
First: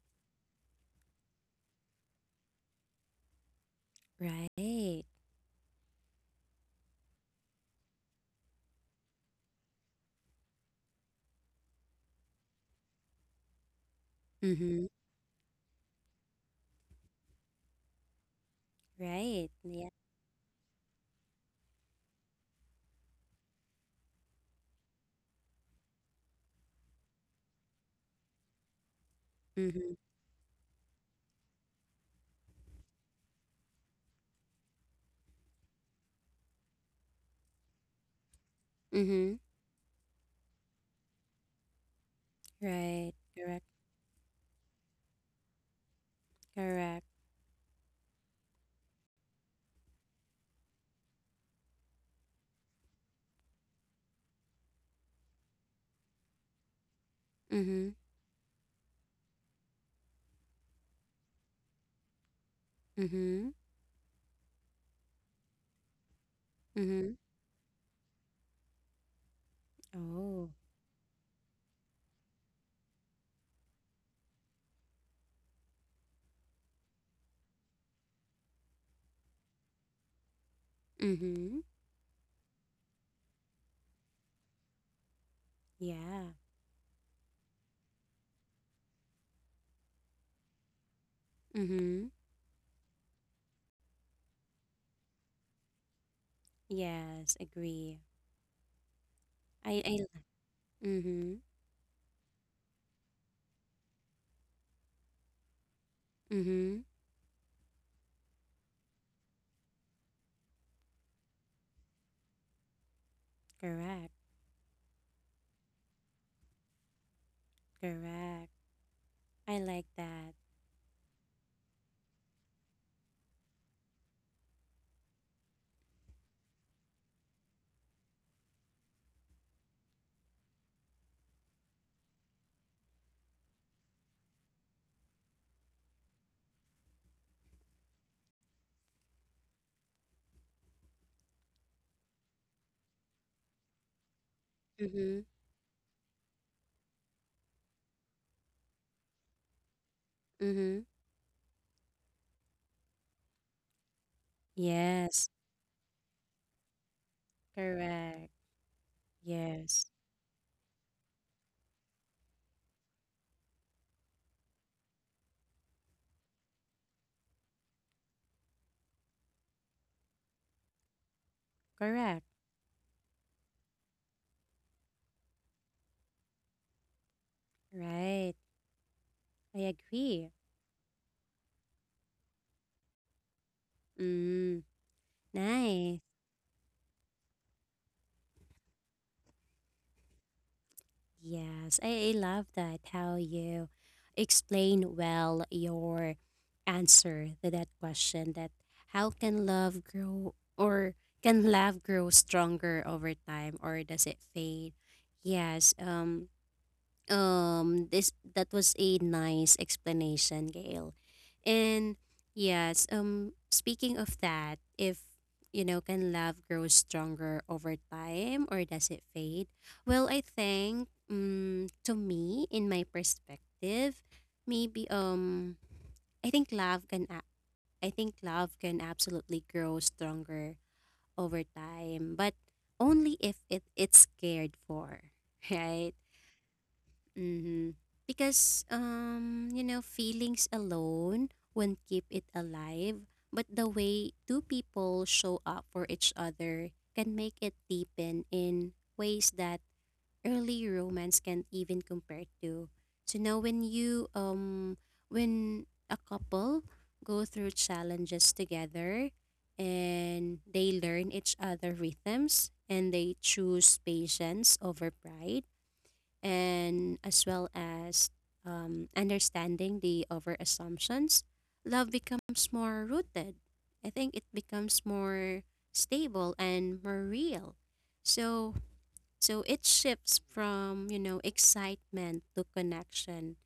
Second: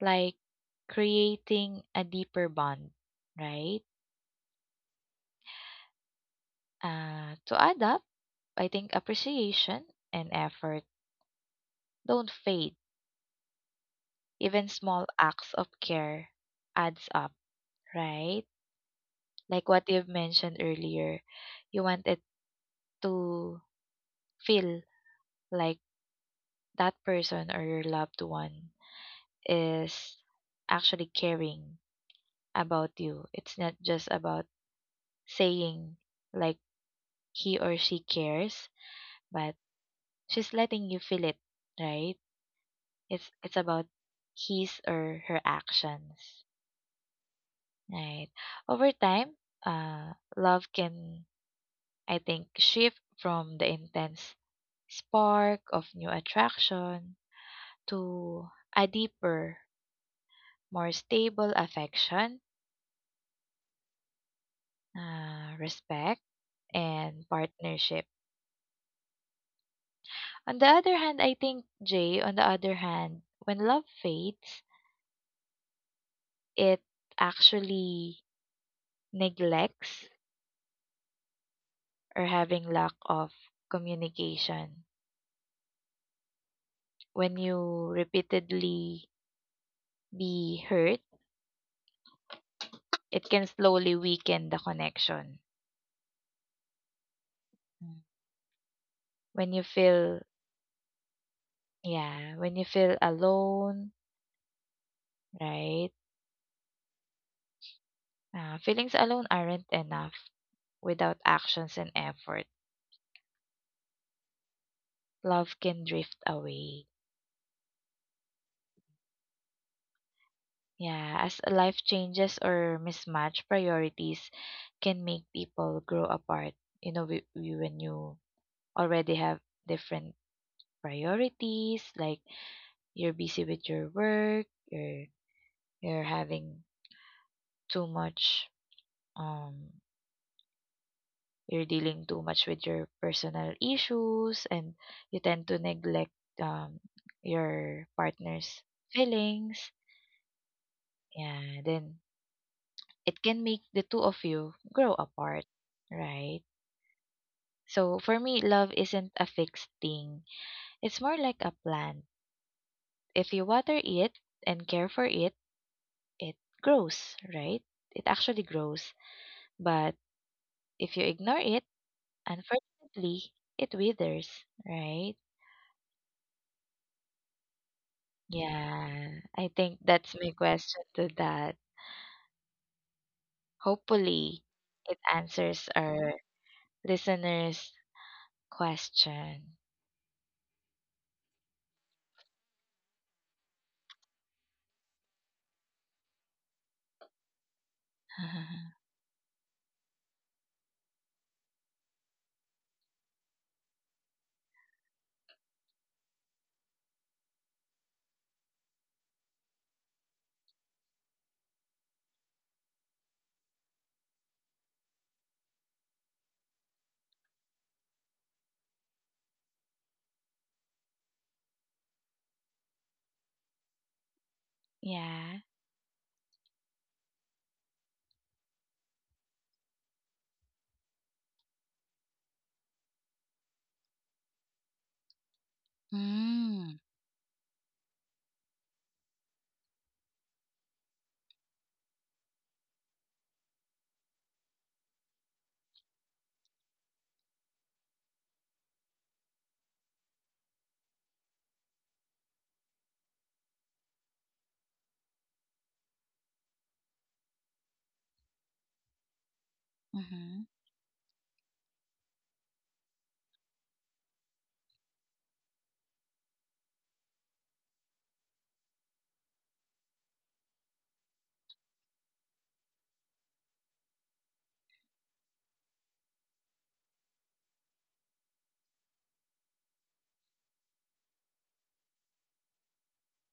Speaker 2: like creating a deeper bond, right?
Speaker 1: Right.
Speaker 2: To add up, I think appreciation and effort don't fade. Even
Speaker 1: Mm-hmm.
Speaker 2: small acts of care adds up, right?
Speaker 1: Right.
Speaker 2: Like what
Speaker 1: Yeah.
Speaker 2: you've mentioned earlier, you wanted to feel like that person or your loved one
Speaker 1: Mm-hmm.
Speaker 2: is actually caring about you. It's not just about saying like he or she cares,
Speaker 1: Mm-hmm.
Speaker 2: but she's letting you feel it, right?
Speaker 1: Right.
Speaker 2: It's
Speaker 1: Correct.
Speaker 2: about his or her actions,
Speaker 1: Correct.
Speaker 2: right? Over time, love can I think shift from the intense spark of new attraction
Speaker 1: Mm-hmm.
Speaker 2: to a deeper, more stable affection,
Speaker 1: Mm-hmm.
Speaker 2: respect,
Speaker 1: Mm-hmm.
Speaker 2: and partnership.
Speaker 1: Oh.
Speaker 2: On the other hand, I think, Jay, on the other hand, when love fades, it actually neglects
Speaker 1: Mm-hmm.
Speaker 2: or having lack of communication.
Speaker 1: Yeah.
Speaker 2: When you repeatedly be hurt,
Speaker 1: Mm-hmm.
Speaker 2: it can slowly weaken the connection.
Speaker 1: Yes, agree.
Speaker 2: Mm. When you
Speaker 1: I
Speaker 2: feel
Speaker 1: mm-hmm.
Speaker 2: Yeah, when you feel alone, right?
Speaker 1: Mm-hmm.
Speaker 2: Feelings alone aren't enough without actions and effort.
Speaker 1: Correct.
Speaker 2: Love can drift away.
Speaker 1: Correct. I like that.
Speaker 2: Yeah, as life changes or mismatch priorities can make people grow apart. You know, when you already have different priorities, like you're busy with your work, you're you're having too much um you're dealing too much with your personal issues and
Speaker 1: Mm-hmm.
Speaker 2: you tend to neglect um, your partner's feelings.
Speaker 1: Mm-hmm.
Speaker 2: Yeah, then it can make the two of you grow
Speaker 1: Yes.
Speaker 2: apart, right? So for
Speaker 1: Correct.
Speaker 2: me, love isn't a fixed
Speaker 1: Yes.
Speaker 2: thing. It's more like a plant. If you water it and care for it, it grows, right? It actually grows. But if you ignore it,
Speaker 1: Correct.
Speaker 2: unfortunately, it withers, right?
Speaker 1: Right.
Speaker 2: Yeah, I
Speaker 1: I
Speaker 2: think that's
Speaker 1: agree.
Speaker 2: my question to that. Hopefully,
Speaker 1: Mm.
Speaker 2: it answers
Speaker 1: Nice.
Speaker 2: our listeners' question.
Speaker 1: Yes, I love that how you explain well your answer to that question that how can love grow or can love grow stronger over time or does it fade? Yes, this that was a nice explanation, Gail. And yes, speaking of that, if you know, can love grow stronger over time or does it fade? Well, I think to me, in my perspective, maybe
Speaker 2: Yeah.
Speaker 1: i think love can a- I think love can absolutely grow stronger over time, but only if it's cared for. Right.
Speaker 2: Mm.
Speaker 1: Mm-hmm. Because feelings alone won't keep it alive, but the way two people show up for each other can make it deepen in ways that early romance can't even compare to. So now when you when a couple go through challenges together, and
Speaker 2: Mm-hmm.
Speaker 1: they learn each other rhythms, and they choose patience over pride, and as well as understanding the over assumptions, love becomes more rooted. I think it becomes more stable and more real. So it shifts from excitement to connection,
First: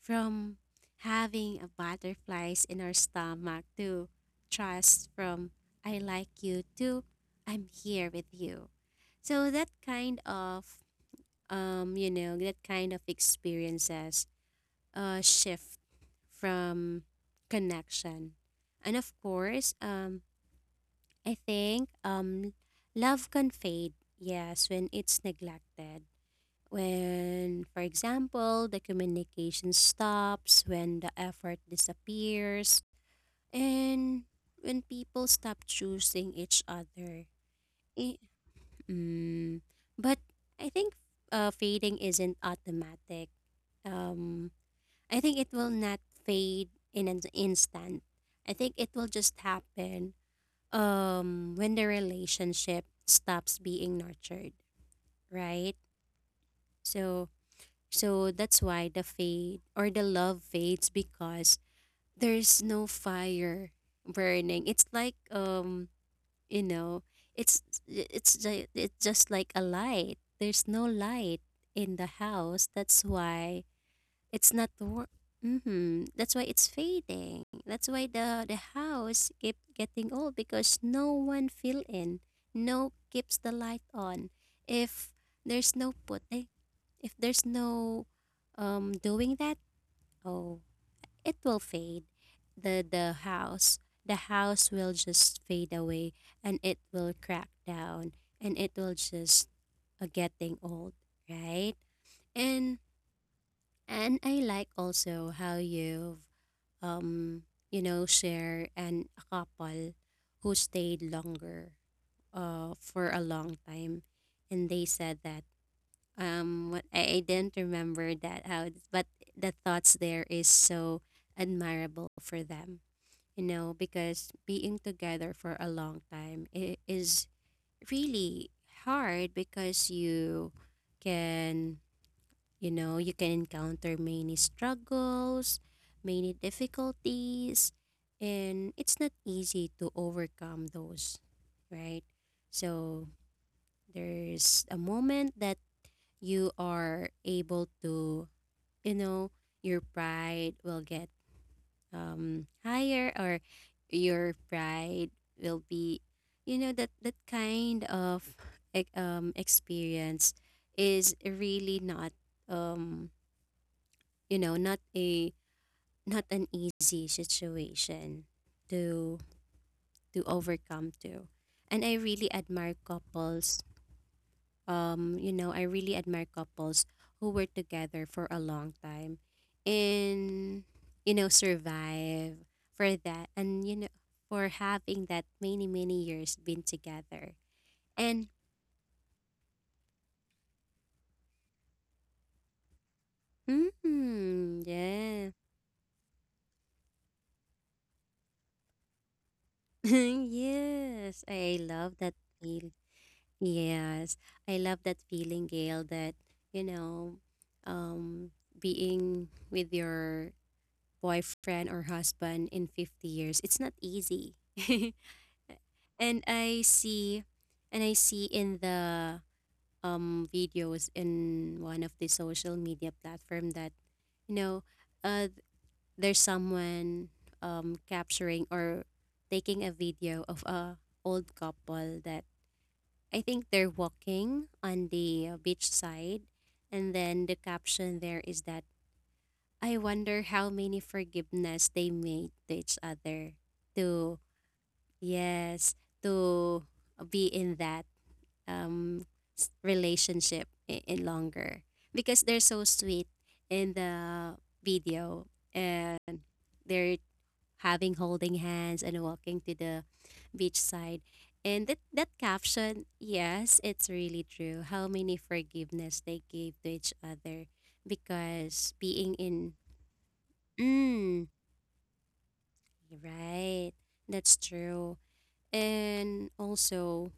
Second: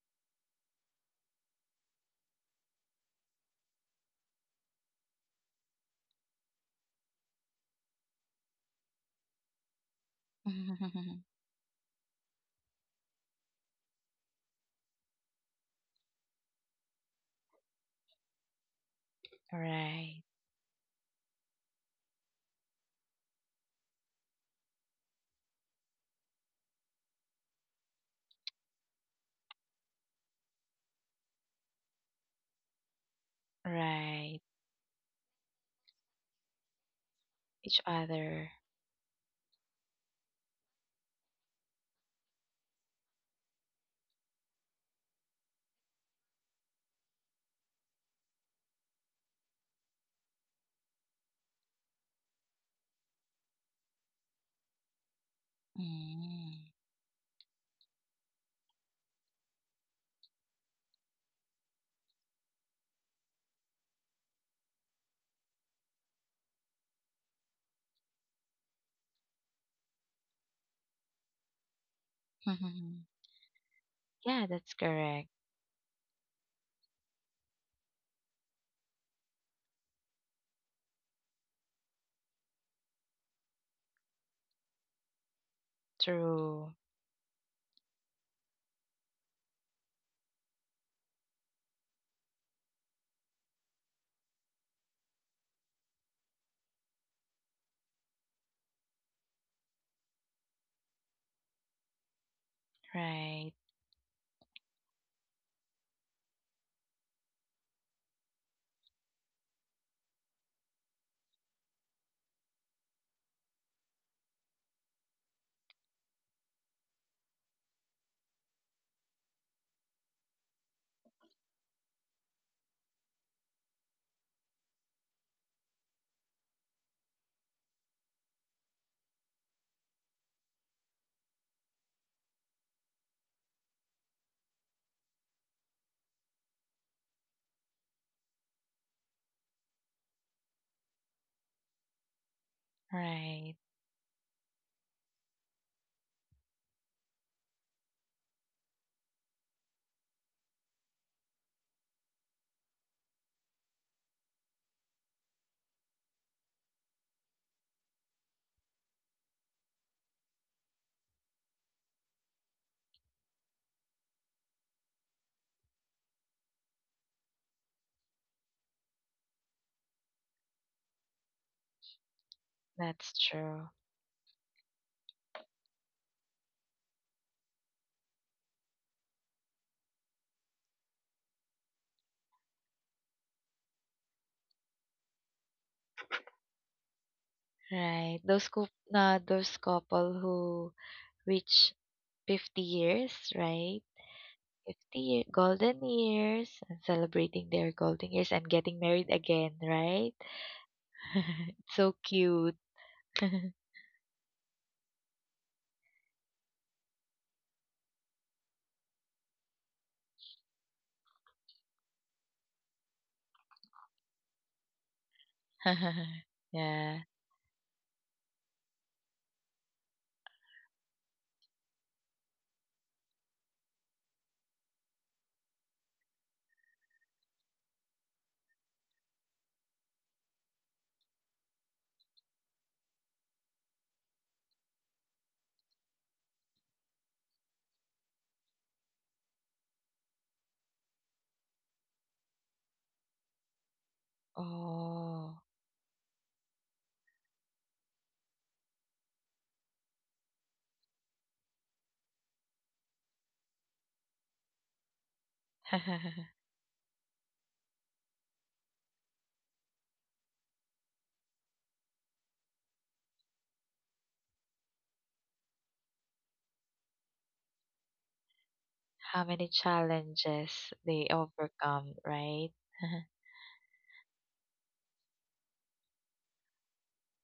Speaker 1: from having a butterflies in our stomach to trust, from I like you to I'm here with you. So that kind of you know, that kind of experiences shift from connection. And of course,
Speaker 2: right.
Speaker 1: I think love can fade, yes, when it's neglected. When, for example, the communication stops, when the effort disappears, and
Speaker 2: Right.
Speaker 1: when people stop choosing each other.
Speaker 2: Each other.
Speaker 1: Mm, but I think fading isn't automatic. Um, I think it will not fade in an instant. I think it will just happen when the relationship stops being nurtured, right?
Speaker 2: Mm.
Speaker 1: So, that's why the fade or the love fades, because there's no fire burning. It's like you know it's it's just like a light, there's no light in the house, that's why
Speaker 2: yeah,
Speaker 1: it's
Speaker 2: that's
Speaker 1: not
Speaker 2: correct.
Speaker 1: mm-hmm. That's why it's fading, that's why the house keep getting old because no one fill in, no keeps the light on. If there's no putting,
Speaker 2: True.
Speaker 1: if there's no doing that. Oh, it will fade. The the house the house will just fade away, and it will crack down, and it will just getting old, right? And
Speaker 2: Right.
Speaker 1: and I like also how you've um share and a couple who stayed longer for a long time, and they said that what I didn't remember that how, but the thoughts there is so admirable for them. Because being together for a long time is really hard because can, you can encounter many struggles, many difficulties, and it's not easy to overcome those, right? So
Speaker 2: Right.
Speaker 1: there's a moment that you are able to, you know, your pride will get higher, or your pride will be, that that kind of experience is really not um not a not an easy situation to overcome to. And I really admire
Speaker 2: That's
Speaker 1: couples
Speaker 2: true.
Speaker 1: um, you know, I really admire couples who were together for a long time and, survive for that and, for having that many, many years been together.
Speaker 2: Right.
Speaker 1: And,
Speaker 2: Uh, those couple who reach 50 years, right?
Speaker 1: mm,
Speaker 2: 50-year
Speaker 1: yeah.
Speaker 2: golden years, and celebrating their golden years and getting married again, right?
Speaker 1: Yes, I
Speaker 2: It's so
Speaker 1: love that
Speaker 2: cute.
Speaker 1: feel. Yes, I love that feeling, Gail, that, you know, um, being with your boyfriend or husband in 50 years. It's not easy. and I
Speaker 2: Yeah.
Speaker 1: see and I see in the videos in one of the social media platform that you know uh th- there's someone capturing or taking a video of a old couple that I think they're walking on the beach side, and then the caption there is that I wonder how many forgiveness they made to each other. To
Speaker 2: Oh.
Speaker 1: Yes, to be in that um relationship in longer because they're so sweet in the video, and they're having holding hands and walking to the beachside. And that caption, yes, it's really true, how many forgiveness they gave to each other because being
Speaker 2: How many
Speaker 1: in
Speaker 2: challenges they
Speaker 1: mm,
Speaker 2: overcome, right?
Speaker 1: Right. That's true. And also,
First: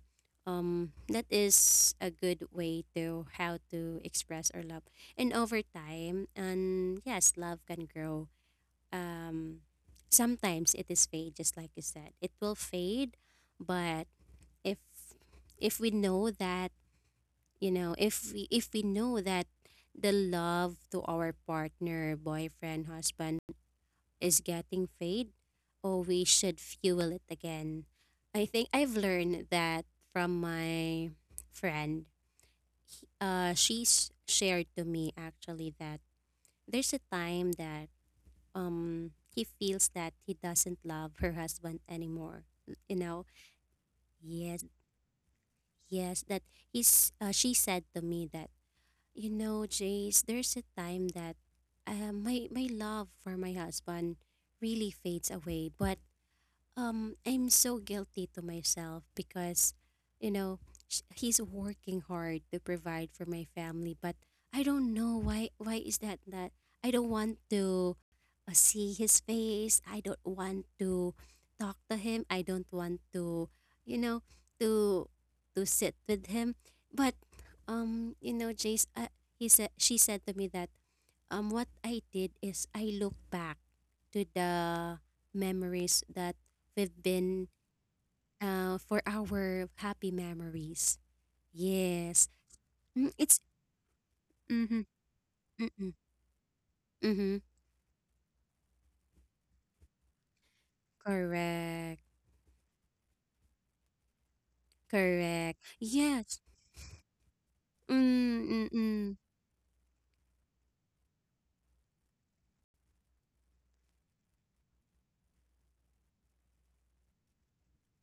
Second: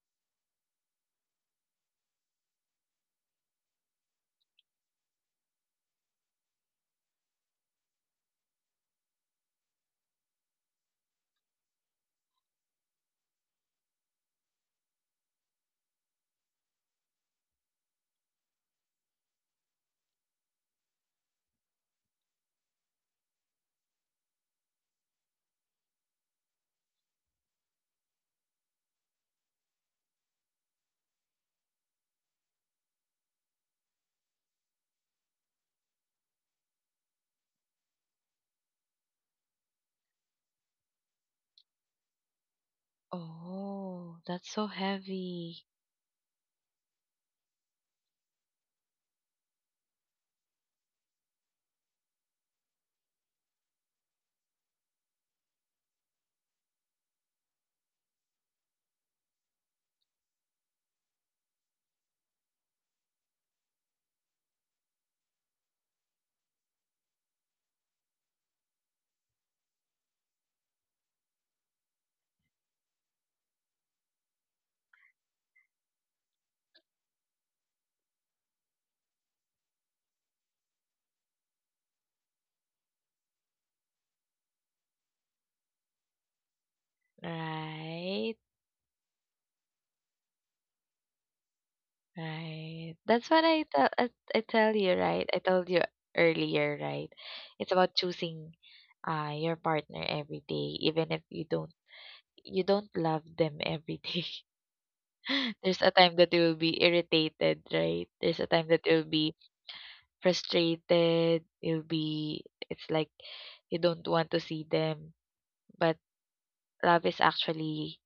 Speaker 1: that is a good way to how to express our love. And over time, and yes, love can grow. Um, Sometimes it is fade, just like you said. It will fade, but if if we know that, if we know that the love to our partner, boyfriend, husband, is getting fade, oh, we should fuel it again. I think I've learned that from my friend. She's shared to me actually that there's a time that he feels that he doesn't love her husband anymore. You know,
Speaker 2: Oh, that's so
Speaker 1: yes,
Speaker 2: heavy,
Speaker 1: yes, that he's. She said to me that, Jace, there's a time that, my love for my husband really fades away, but... I'm so guilty to myself because, you know, he's working hard to provide for my family. But I don't know why. Why is that? That I don't want to, see his face. I don't want to talk to him. I don't want you know, to to sit with him. But, Jace, he said she said to me that, what I did is I look back to the memories that we've been,
Speaker 2: right?
Speaker 1: for our happy memories. Yes.
Speaker 2: Right.
Speaker 1: Mm,
Speaker 2: That's
Speaker 1: it's.
Speaker 2: what I tell
Speaker 1: Mm-hmm,
Speaker 2: you, right? I told you
Speaker 1: mm-hmm,
Speaker 2: earlier, right?
Speaker 1: mm-hmm.
Speaker 2: It's about choosing your partner every day, even if you don't
Speaker 1: Correct.
Speaker 2: love them every day.
Speaker 1: Correct.
Speaker 2: There's a time that
Speaker 1: Yes.
Speaker 2: you'll be irritated, right? There's a time that you'll
Speaker 1: Mm-mm-mm.
Speaker 2: be frustrated. You'll be, it's like you don't want to see them. But love is actually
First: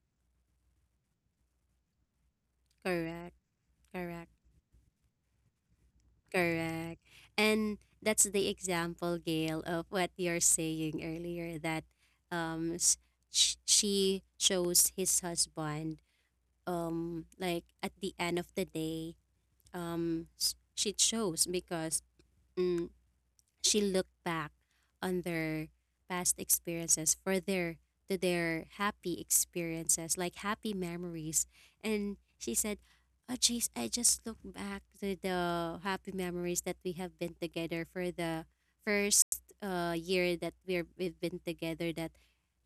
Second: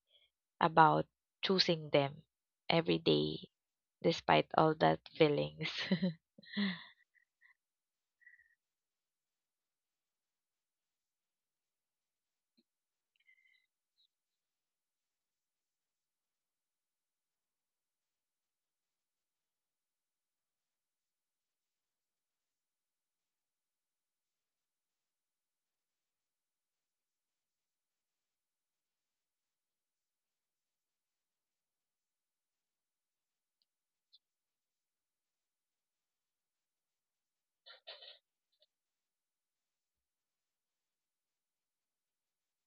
Speaker 2: about choosing them every
Speaker 1: Correct.
Speaker 2: day,
Speaker 1: Correct.
Speaker 2: despite all that feelings.
Speaker 1: Correct. And that's the example, Gail, of what you're saying earlier that, um, s- she chose his husband, like at the end of the day, shit shows because, mm, she looked back on their past experiences for their to their happy experiences, like happy memories. And she said, "Oh jeez, I just look back to the happy memories that we have been together for the first year that we've been together, that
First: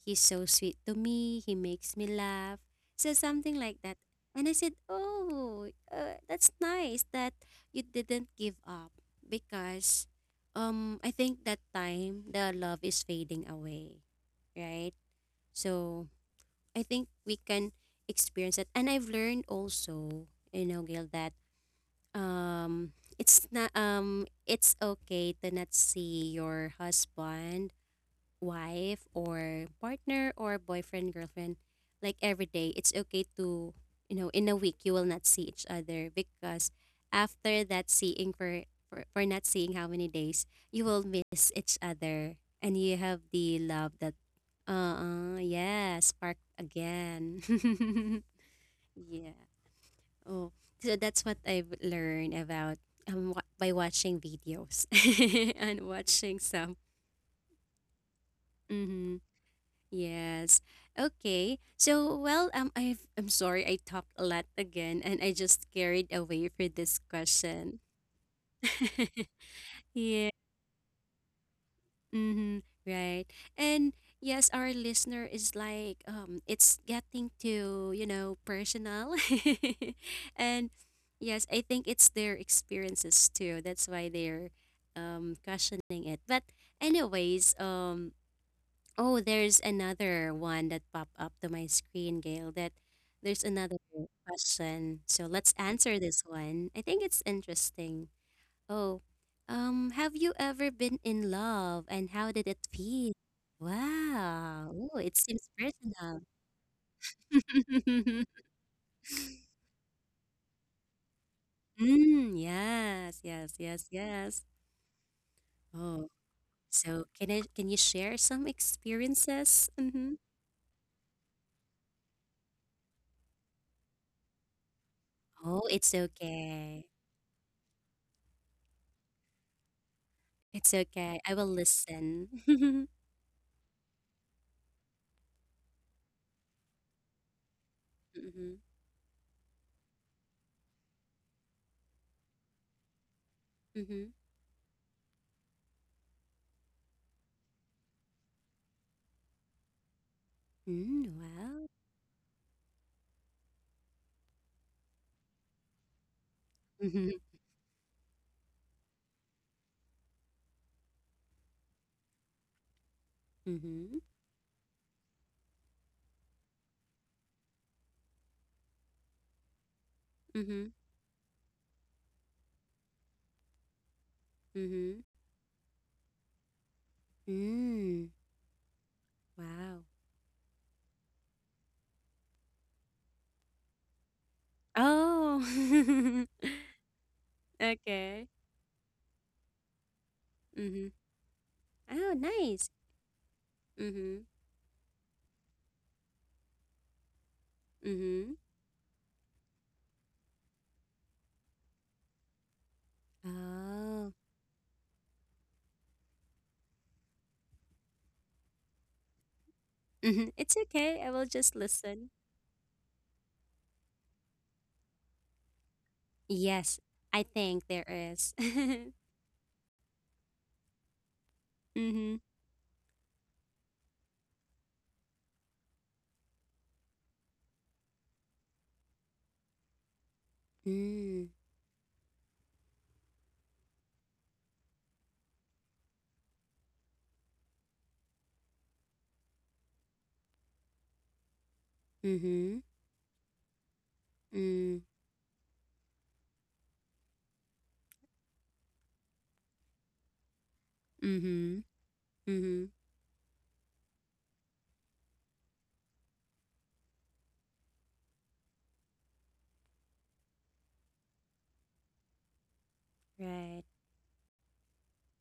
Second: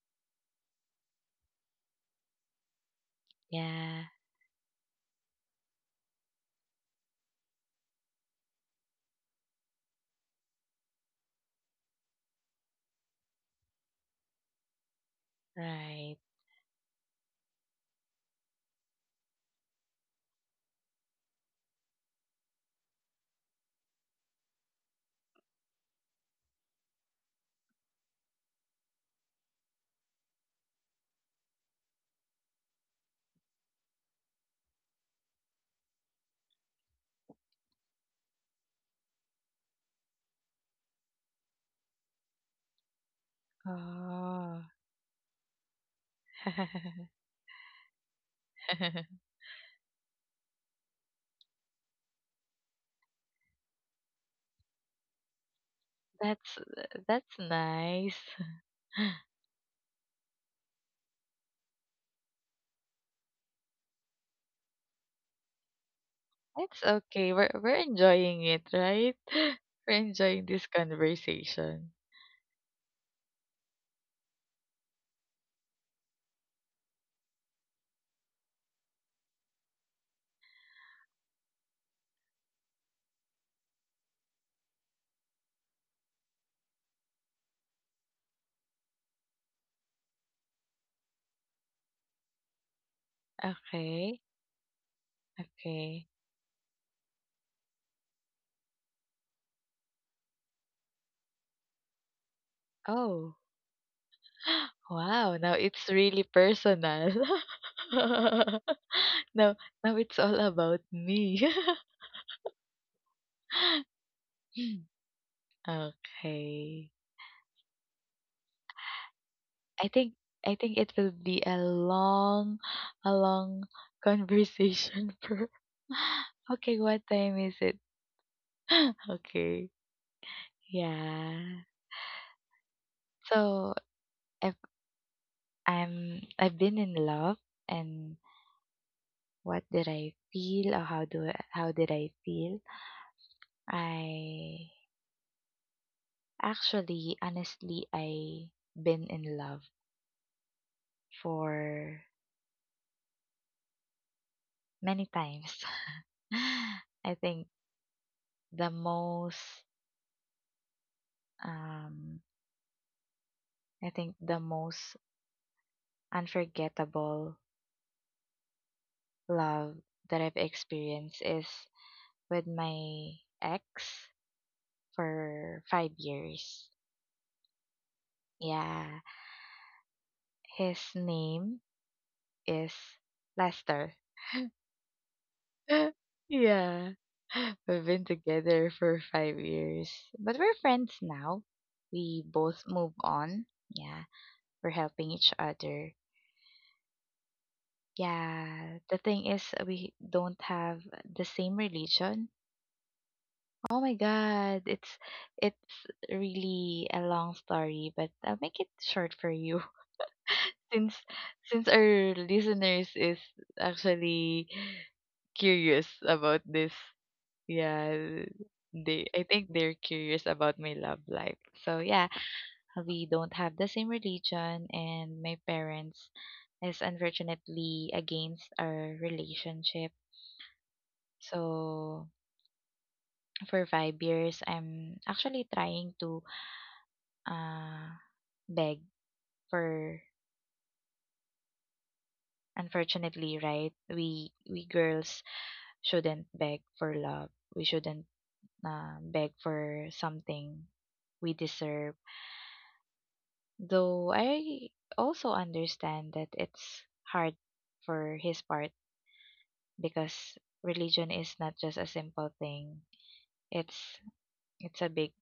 Speaker 1: he's so sweet to me, he makes me laugh." So something like that.
Speaker 2: yeah,
Speaker 1: And I said, "Oh, that's nice that you didn't give up because, I think that time the love is fading away, right? So
Speaker 2: right.
Speaker 1: I think we can experience that." And I've learned also, you know, Gail, that, it's okay to not see your husband, wife or partner or boyfriend, girlfriend, like every day. It's okay to, in a week you will not see each other, because after that seeing for not seeing how many days, you will miss each other and you have the love that,
Speaker 2: Oh,
Speaker 1: yeah, spark again. Yeah. Oh. So that's what I've learned about, by watching videos and watching
Speaker 2: that's
Speaker 1: some.
Speaker 2: that's nice.
Speaker 1: Mhm. Yes. Okay. So, well, I'm sorry I talked a lot again and I just carried away for
Speaker 2: It's
Speaker 1: this
Speaker 2: okay. We're
Speaker 1: question.
Speaker 2: enjoying it, right? We're
Speaker 1: Yeah.
Speaker 2: enjoying this conversation.
Speaker 1: Mm-hmm. Right. And yes, our listener is like, it's getting to, personal. And yes, I think it's their experiences too. That's why they're questioning it. But anyways, oh, there's another one that popped up to my screen, Gail, that there's another
Speaker 2: Okay.
Speaker 1: question. So let's answer
Speaker 2: Okay.
Speaker 1: this one. I think it's interesting. Oh, have you ever been in love and how did it feel?
Speaker 2: Oh.
Speaker 1: Wow. Oh, it
Speaker 2: Wow,
Speaker 1: seems
Speaker 2: now it's
Speaker 1: personal.
Speaker 2: really personal. now now it's all about me.
Speaker 1: Mm, yes, yes, yes, yes. Oh,
Speaker 2: okay.
Speaker 1: so can you share some experiences?
Speaker 2: I think
Speaker 1: Mm-hmm.
Speaker 2: I think it will be a long a long conversation for
Speaker 1: Oh, it's
Speaker 2: Okay,
Speaker 1: okay.
Speaker 2: what time is it? okay.
Speaker 1: It's okay. I
Speaker 2: Yeah.
Speaker 1: will listen.
Speaker 2: So if I've been in love and
Speaker 1: Mhm.
Speaker 2: what did I feel or how do I, how did I feel?
Speaker 1: Mhm.
Speaker 2: I actually honestly I been in love
Speaker 1: Mm, wow.
Speaker 2: for many times.
Speaker 1: Mhm.
Speaker 2: I think the most um I
Speaker 1: Mhm.
Speaker 2: think the most unforgettable love that I've
Speaker 1: Mhm.
Speaker 2: experienced is with my ex
Speaker 1: Mhm.
Speaker 2: for 5 years.
Speaker 1: Mm,
Speaker 2: Yeah,
Speaker 1: wow.
Speaker 2: his name is Lester.
Speaker 1: Oh.
Speaker 2: yeah. We've been
Speaker 1: Okay.
Speaker 2: together for 5 years. But we're
Speaker 1: Mhm.
Speaker 2: friends now.
Speaker 1: Oh,
Speaker 2: We both
Speaker 1: nice.
Speaker 2: move on. Yeah.
Speaker 1: Mhm.
Speaker 2: We're helping each other.
Speaker 1: Mhm.
Speaker 2: Yeah. The thing is we don't have the same religion. Oh my
Speaker 1: Oh.
Speaker 2: god. It's really a long story, but I'll make it short for you.
Speaker 1: Mhm. It's
Speaker 2: Since
Speaker 1: okay. I will just
Speaker 2: since
Speaker 1: listen.
Speaker 2: our listeners is actually curious about this.
Speaker 1: Yes, I think there
Speaker 2: Yeah,
Speaker 1: is. Mhm.
Speaker 2: they I think they're curious about my love life. So yeah, we don't have the same religion and my parents is unfortunately against our relationship.
Speaker 1: Mm.
Speaker 2: So for 5 years I'm actually trying to uh beg for,
Speaker 1: Mhm.
Speaker 2: unfortunately, right? We
Speaker 1: Mm.
Speaker 2: girls shouldn't beg for love. We shouldn't beg for something we
Speaker 1: Mhm.
Speaker 2: deserve.
Speaker 1: Mhm.
Speaker 2: Though I also understand that it's hard for his part because religion is not just a simple thing.
Speaker 1: Right.
Speaker 2: It's it's a big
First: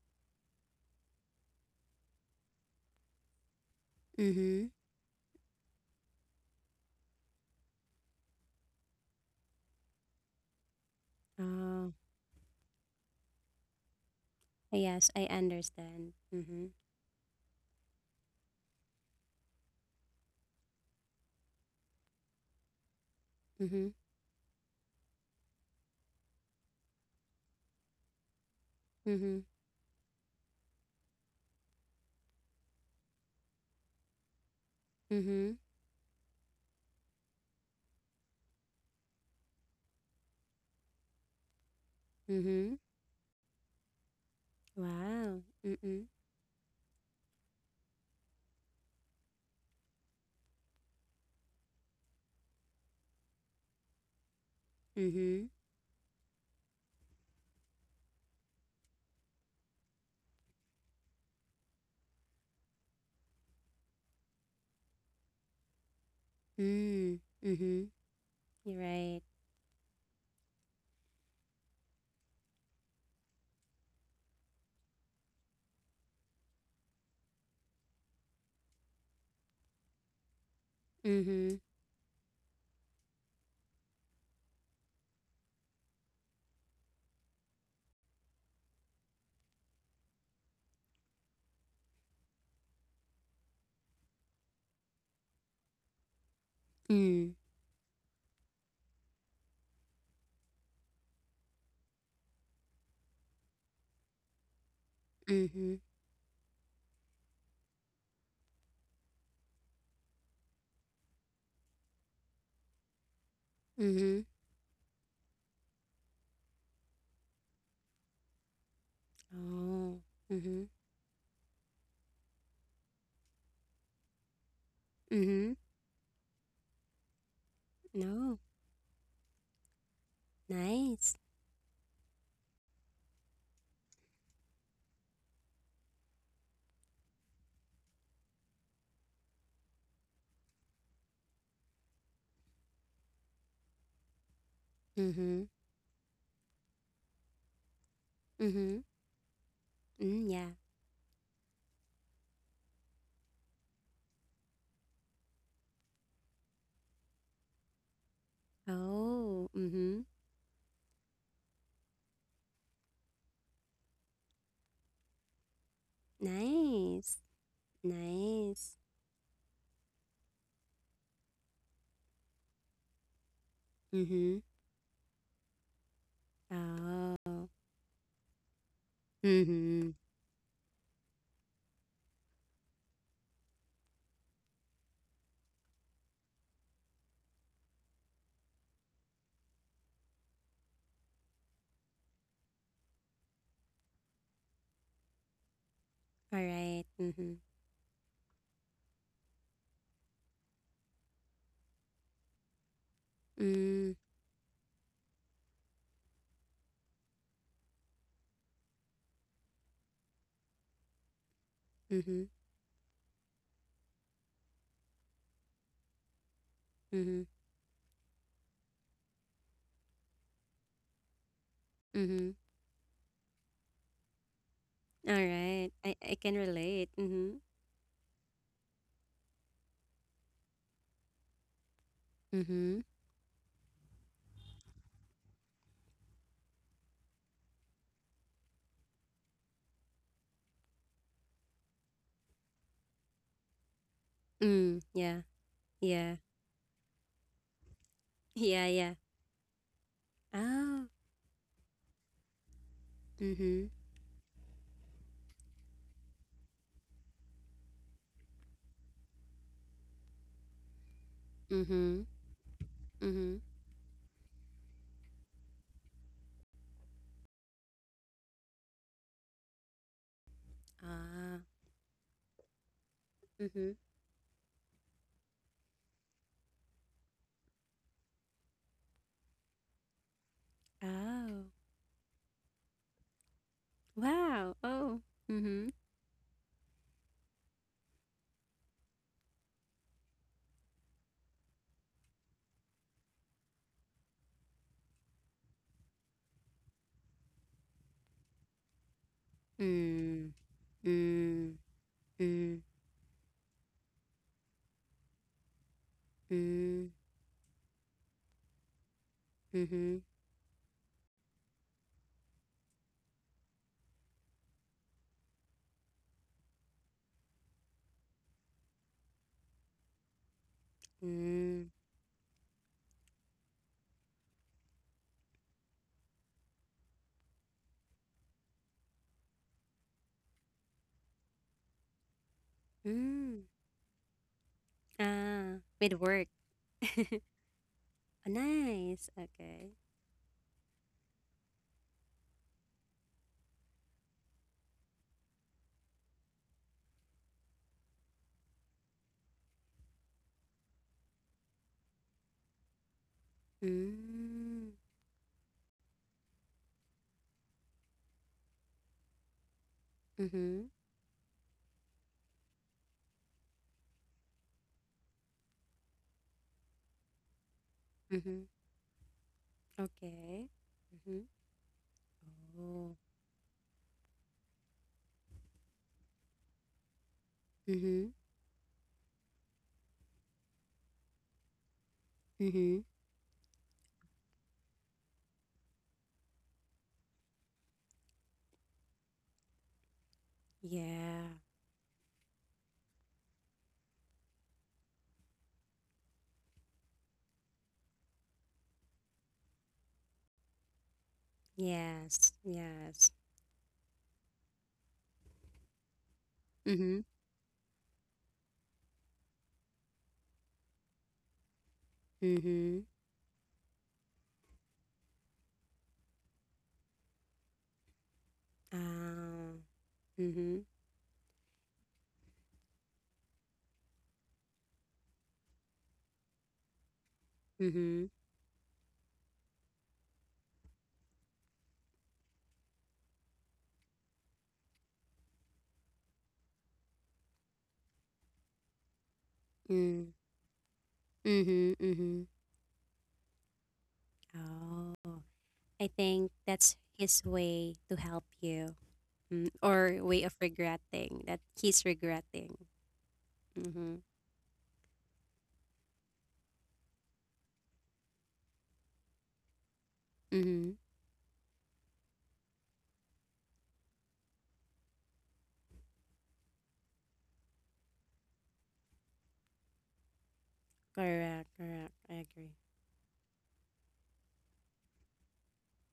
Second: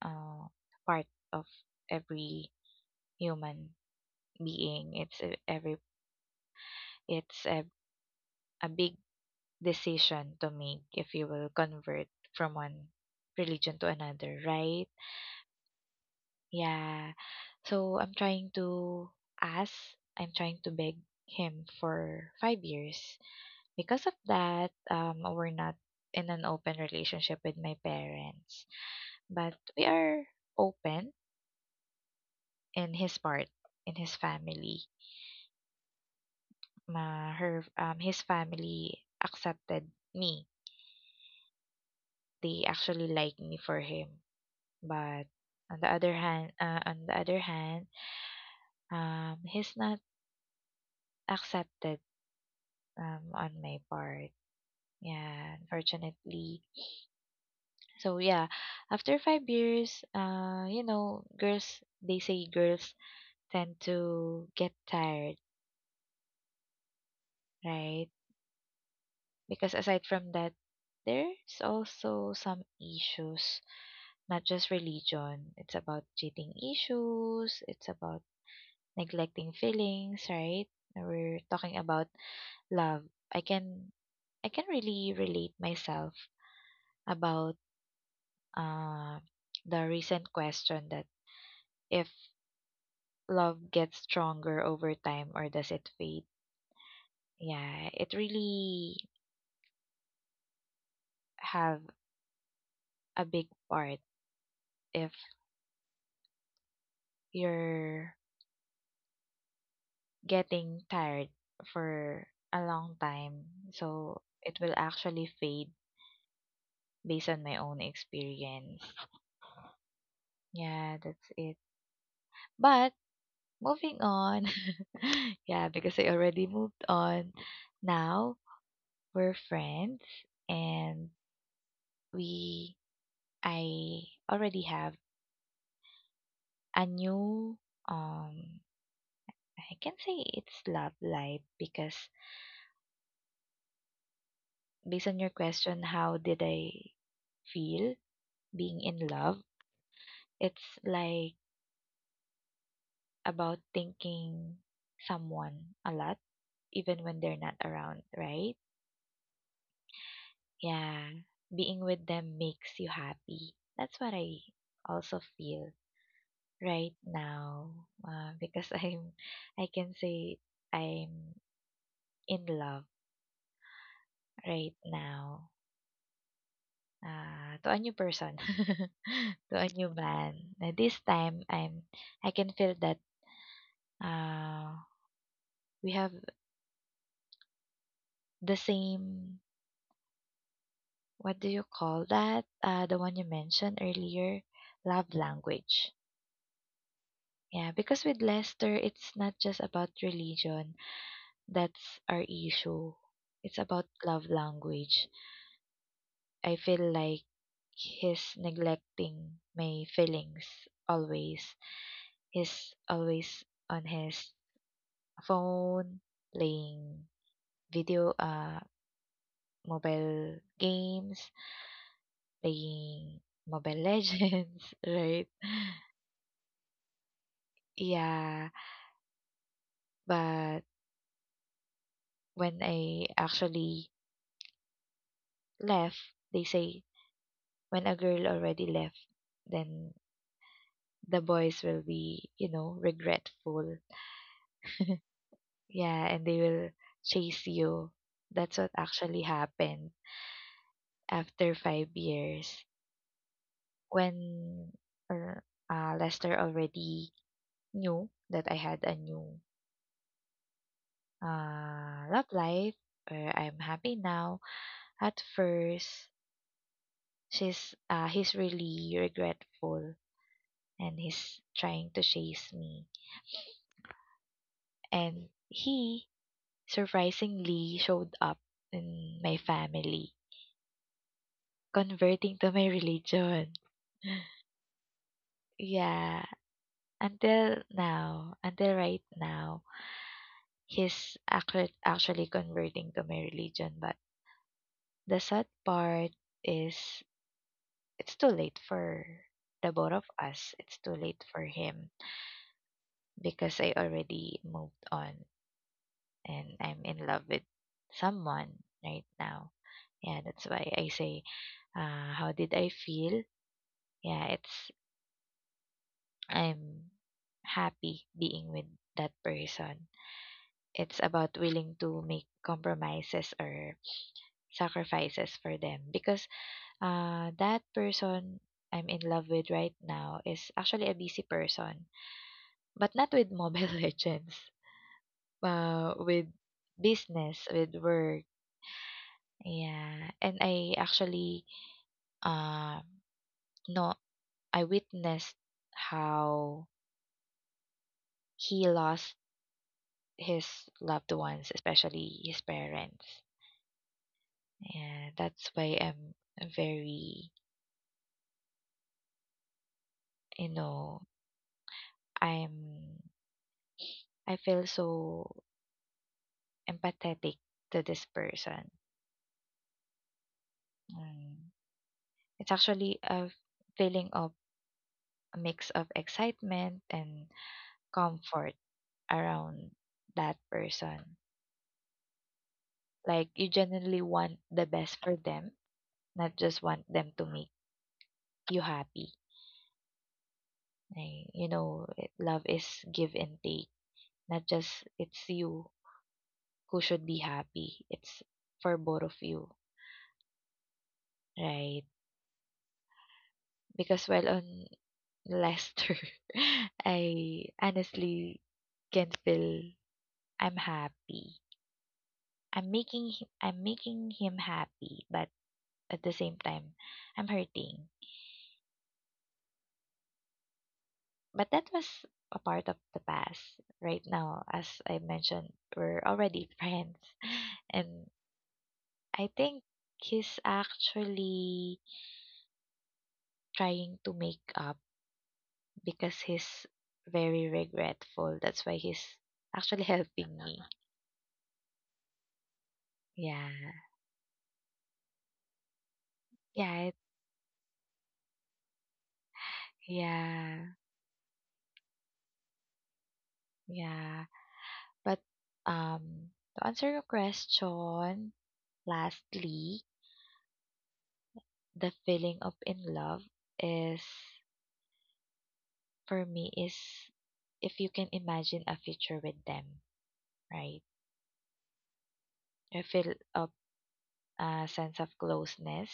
Speaker 2: uh, part of every human
Speaker 1: Mhm.
Speaker 2: being. It's a- every it's a big decision to make if you will
Speaker 1: Oh.
Speaker 2: convert from one religion to another, right?
Speaker 1: Yes, I understand. Mhm.
Speaker 2: Yeah. So ask, I'm trying to beg him for 5 years.
Speaker 1: Mhm.
Speaker 2: Because of that, we're not in an open relationship with my parents,
Speaker 1: Mhm.
Speaker 2: but we are open in his part, in his family.
Speaker 1: Mhm.
Speaker 2: His family accepted me. They
Speaker 1: Mhm.
Speaker 2: actually like me for him. But
Speaker 1: Wow. Mm-mm.
Speaker 2: on the other hand, he's not accepted on my part.
Speaker 1: Mhm.
Speaker 2: Yeah, unfortunately. So, after 5 years, you know, girls, they say girls tend to get tired,
Speaker 1: Mm. Mhm.
Speaker 2: right?
Speaker 1: You're right.
Speaker 2: Because aside from that, there's also some issues, not just religion. It's about cheating issues, it's about neglecting feelings, right? We're
Speaker 1: Mhm.
Speaker 2: talking about love. I can I can really relate myself about uh, the recent question that if love gets stronger over time or does it fade.
Speaker 1: Mm.
Speaker 2: Yeah, it really have a big part if
Speaker 1: Mhm.
Speaker 2: you're getting tired for a long time. So
Speaker 1: Mhm.
Speaker 2: it will actually fade based on my own experience.
Speaker 1: Oh. Mhm.
Speaker 2: Yeah, that's it. But moving on,
Speaker 1: Mhm.
Speaker 2: yeah, because I already moved on. Now
Speaker 1: No.
Speaker 2: we're friends and
Speaker 1: Nice.
Speaker 2: we I already have a new, um I can say it's love life, because based on your
Speaker 1: Mhm.
Speaker 2: question how did I feel being
Speaker 1: Mhm.
Speaker 2: in love.
Speaker 1: Mm, yeah.
Speaker 2: It's like about thinking someone a lot, even when they're not around, right?
Speaker 1: Oh. Mhm.
Speaker 2: Yeah. Being with them makes you happy. That's what I also feel right
Speaker 1: Nice.
Speaker 2: now. Because
Speaker 1: Nice.
Speaker 2: I can say I'm in love
Speaker 1: Mhm.
Speaker 2: right now.
Speaker 1: Oh.
Speaker 2: To a new person, to a new
Speaker 1: Mhm.
Speaker 2: man. This time, I can feel that, uh, we have the same, what do you call that? The one you mentioned earlier, love language.
Speaker 1: All right. Mhm.
Speaker 2: Yeah, because with Lester, it's not just about religion. That's our issue. It's about
Speaker 1: Mm.
Speaker 2: love language. I feel like he's neglecting my feelings always.
Speaker 1: Mhm.
Speaker 2: He's always on his phone, playing
Speaker 1: Mhm.
Speaker 2: video, mobile games,
Speaker 1: Mhm.
Speaker 2: playing Mobile Legends,
Speaker 1: All
Speaker 2: right?
Speaker 1: right. I can relate. Mhm.
Speaker 2: Yeah. But when
Speaker 1: Mhm.
Speaker 2: I actually left, they say when a girl already left, then the boys will be, you know, regretful.
Speaker 1: Mm, yeah,
Speaker 2: Yeah,
Speaker 1: yeah,
Speaker 2: and they will chase you. That's what
Speaker 1: yeah, yeah.
Speaker 2: actually happened
Speaker 1: Oh,
Speaker 2: after 5 years.
Speaker 1: mm-hmm,
Speaker 2: When er, Lester already knew that I had a new,
Speaker 1: mm-hmm,
Speaker 2: love life, or
Speaker 1: mm-hmm.
Speaker 2: I'm happy now, at first, she's he's really regretful and he's
Speaker 1: Ah,
Speaker 2: trying to chase me.
Speaker 1: mm-hmm.
Speaker 2: And he surprisingly showed up in my family,
Speaker 1: Oh,
Speaker 2: converting to my religion.
Speaker 1: wow. Oh, mm-hmm.
Speaker 2: Yeah, until now, until right now, he's actually converting to my religion. But the sad part is it's too late for the both of
Speaker 1: Mm,
Speaker 2: us. It's too late for
Speaker 1: mm,
Speaker 2: him
Speaker 1: mm,
Speaker 2: because I already moved on and I'm
Speaker 1: mm,
Speaker 2: in love with someone right now.
Speaker 1: mm-hmm,
Speaker 2: Yeah, that's why I say, how did I feel? Yeah, it's, I'm happy being with that person. It's about
Speaker 1: mm,
Speaker 2: willing to make compromises or sacrifices for them because that person I'm in love with right now is actually a busy person, but not
Speaker 1: mm.
Speaker 2: with Mobile Legends,
Speaker 1: Ah, with work.
Speaker 2: with business, with
Speaker 1: Oh,
Speaker 2: work.
Speaker 1: nice. Okay.
Speaker 2: Yeah, and I actually, Uh no I witnessed how he lost his loved ones, especially his parents.
Speaker 1: Mm,
Speaker 2: And that's why I'm very, you
Speaker 1: mm-hmm,
Speaker 2: know, I'm I feel so empathetic to this
Speaker 1: mm-hmm.
Speaker 2: person.
Speaker 1: Okay. Mm-hmm.
Speaker 2: Mm. It's
Speaker 1: Oh,
Speaker 2: actually a feeling of a mix of excitement and
Speaker 1: mm-hmm,
Speaker 2: comfort around that person.
Speaker 1: mm-hmm.
Speaker 2: Like you genuinely want the best for them, not just want them to make you happy.
Speaker 1: Yeah.
Speaker 2: Like, you know, it- love is give and take. Not just it's you who should be happy. It's for both of you, right?
Speaker 1: Yes, yes.
Speaker 2: Because while on Lester,
Speaker 1: Mm-hmm.
Speaker 2: I honestly can feel I'm happy.
Speaker 1: Mhm.
Speaker 2: I'm making him happy, but at the same time, I'm hurting.
Speaker 1: Ah. Mhm.
Speaker 2: But that was a part of the past. Right now, as I mentioned, we're already friends and
Speaker 1: Mhm.
Speaker 2: I think he's actually trying to make up because he's very regretful. That's why he's actually
Speaker 1: Mm.
Speaker 2: helping me.
Speaker 1: Mhm. Mhm.
Speaker 2: Yeah.
Speaker 1: Oh. I think that's
Speaker 2: Yeah.
Speaker 1: his way to help you. Mm. Or way of
Speaker 2: Yeah.
Speaker 1: regretting that he's regretting. Mhm.
Speaker 2: Yeah. But um to answer your question, lastly,
Speaker 1: Mhm.
Speaker 2: the feeling of in love is, for me, is if you can imagine a future with them, right?
Speaker 1: Correct, correct. I agree.
Speaker 2: I feel a sense of closeness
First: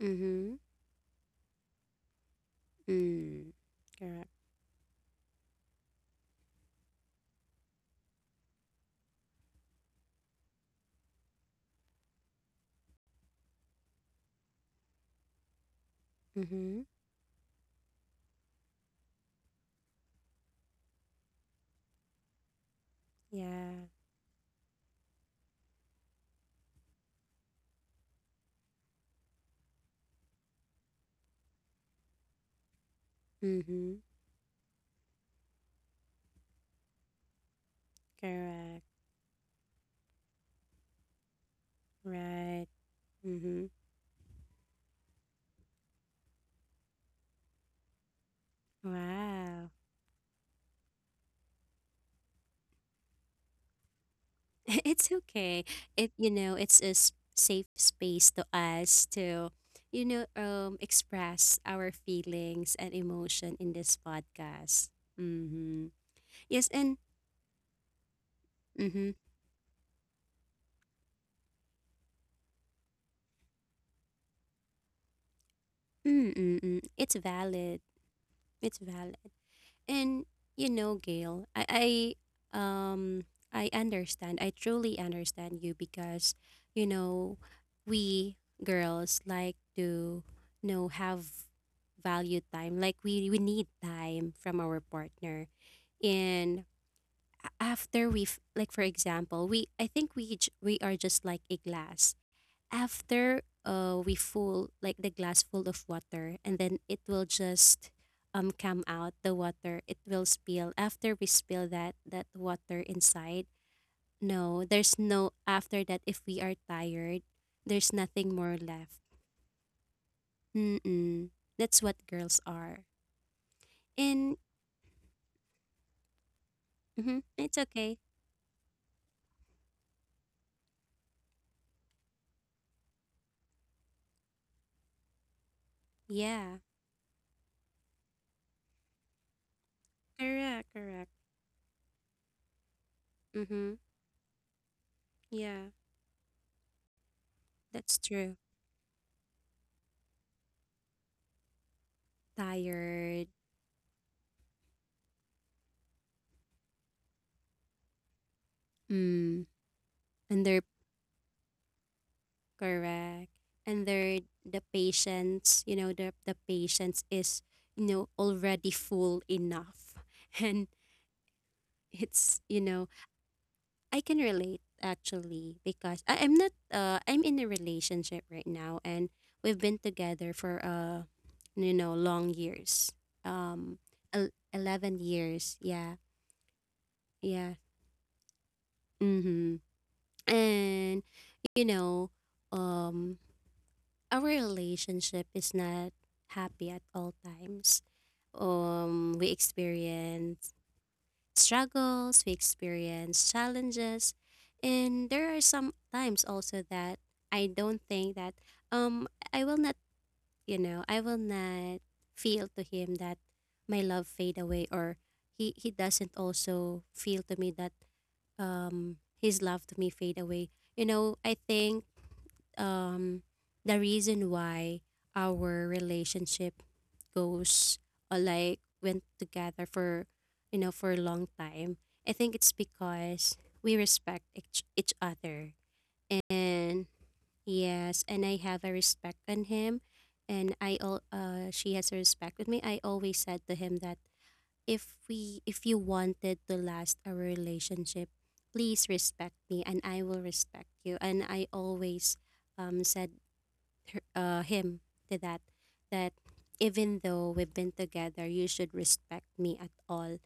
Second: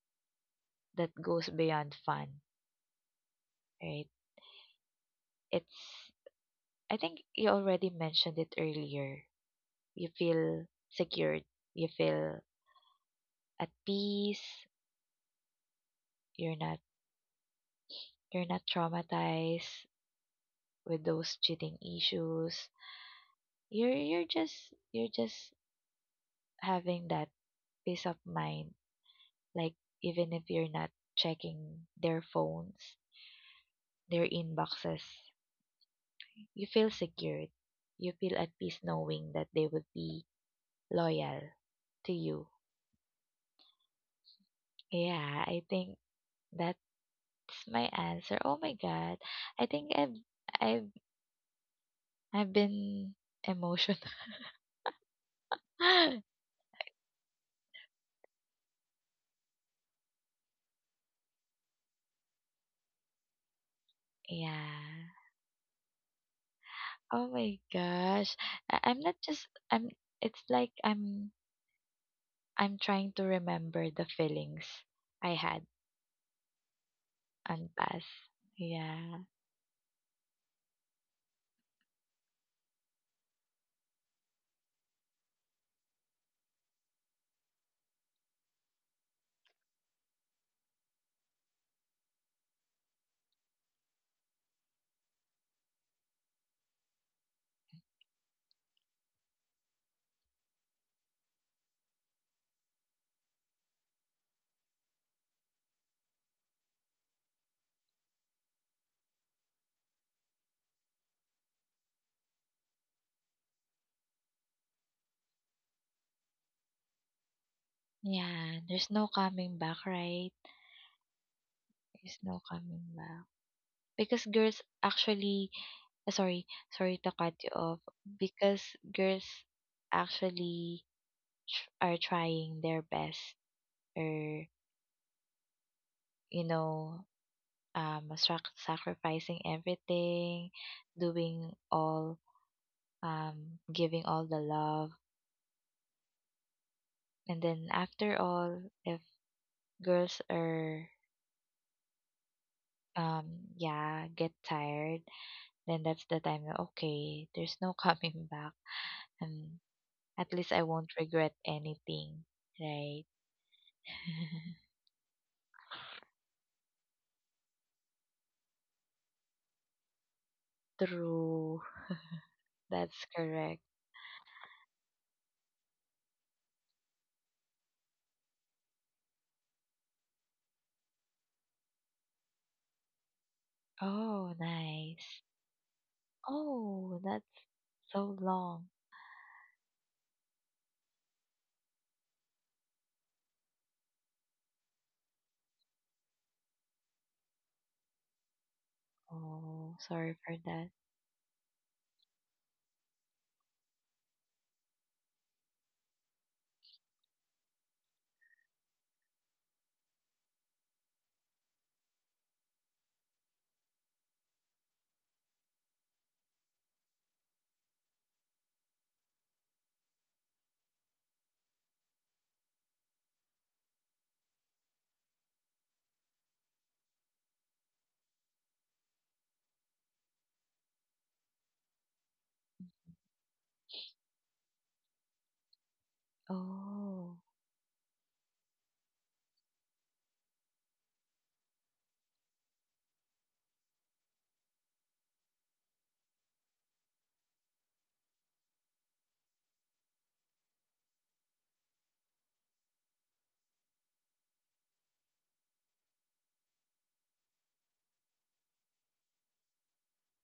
Speaker 1: Mhm.
Speaker 2: that goes beyond fun,
Speaker 1: Mm.
Speaker 2: right?
Speaker 1: Correct.
Speaker 2: It's, I think you already mentioned it earlier. You feel secured. You feel at peace. You're not,
Speaker 1: Mhm.
Speaker 2: you're not traumatized with those cheating issues.
Speaker 1: Yeah.
Speaker 2: You're, you're just, you're just having that peace of mind. Like, even if you're not checking their phones,
Speaker 1: Mhm.
Speaker 2: their inboxes, you feel secured. You feel at peace
Speaker 1: Correct.
Speaker 2: knowing that they would be loyal to you.
Speaker 1: Right. Mhm.
Speaker 2: Yeah, I think that that's my answer. Oh my god. I
Speaker 1: Wow.
Speaker 2: think I've I've been emotional.
Speaker 1: It's okay. It you know, it's a safe space to us to express our feelings and emotion in this podcast.
Speaker 2: Yeah.
Speaker 1: Mhm. Yes, and
Speaker 2: Oh my gosh. I'm
Speaker 1: mhm.
Speaker 2: not just I'm it's like I'm trying to remember the feelings I had
Speaker 1: Mm-mm-mm. It's
Speaker 2: on
Speaker 1: valid.
Speaker 2: past.
Speaker 1: It's valid.
Speaker 2: Yeah.
Speaker 1: And Gail, um I understand. I truly understand you because, you know, we girls like to have value time. Like we need time from our partner. And after we have, like for example, we I think we j- we are just like a glass, after we full like the glass full of water, and then it will just, come out the water. It will spill after we spill that water inside. No, there's no after that. If we are tired, there's nothing more
Speaker 2: Yeah. There's
Speaker 1: left.
Speaker 2: no coming back, right?
Speaker 1: mm that's what
Speaker 2: There's
Speaker 1: girls
Speaker 2: no
Speaker 1: are.
Speaker 2: coming back. Because
Speaker 1: And
Speaker 2: girls actually, uh, sorry, sorry to
Speaker 1: mm-hmm,
Speaker 2: cut you
Speaker 1: it's
Speaker 2: off.
Speaker 1: okay.
Speaker 2: Because girls actually are trying their best or you
Speaker 1: Yeah,
Speaker 2: know, sacrificing everything,
Speaker 1: correct, correct.
Speaker 2: doing all,
Speaker 1: Mm-hmm,
Speaker 2: giving all the love,
Speaker 1: yeah,
Speaker 2: and then
Speaker 1: that's
Speaker 2: after
Speaker 1: true.
Speaker 2: all, if girls are,
Speaker 1: Tired.
Speaker 2: um yeah get tired, then that's the time na, okay, there's no coming back,
Speaker 1: mm
Speaker 2: and at least
Speaker 1: Under.
Speaker 2: I won't regret anything, right?
Speaker 1: Correct. And third, the patience, the patience is, already full enough. And
Speaker 2: True.
Speaker 1: it's, you know,
Speaker 2: That's correct.
Speaker 1: I can relate actually, because, I, I'm not, I'm in a relationship right now and we've been together for, long years. Um,
Speaker 2: Oh,
Speaker 1: 11
Speaker 2: nice.
Speaker 1: years. Yeah.
Speaker 2: Oh, that.
Speaker 1: Yeah.
Speaker 2: So long.
Speaker 1: Mm-hmm. And, you know, um, our relationship is not happy at all times. We
Speaker 2: Oh, sorry for
Speaker 1: experience
Speaker 2: that.
Speaker 1: struggles, we experience challenges, and there are some times also that I don't think that, um I will not, I will not feel to him that my love fade away, or he doesn't also feel to me that, his love to me fade away. I think, um the reason why our relationship goes like went together for you know for a long time. I think it's because we respect each other. And
Speaker 2: Oh,
Speaker 1: yes, and I have a respect on him. And she has a respect with me. I always said to him that, if you wanted to last our relationship, please respect me and I will respect you. And I always, said him to that even though we've been together, you should respect me at all.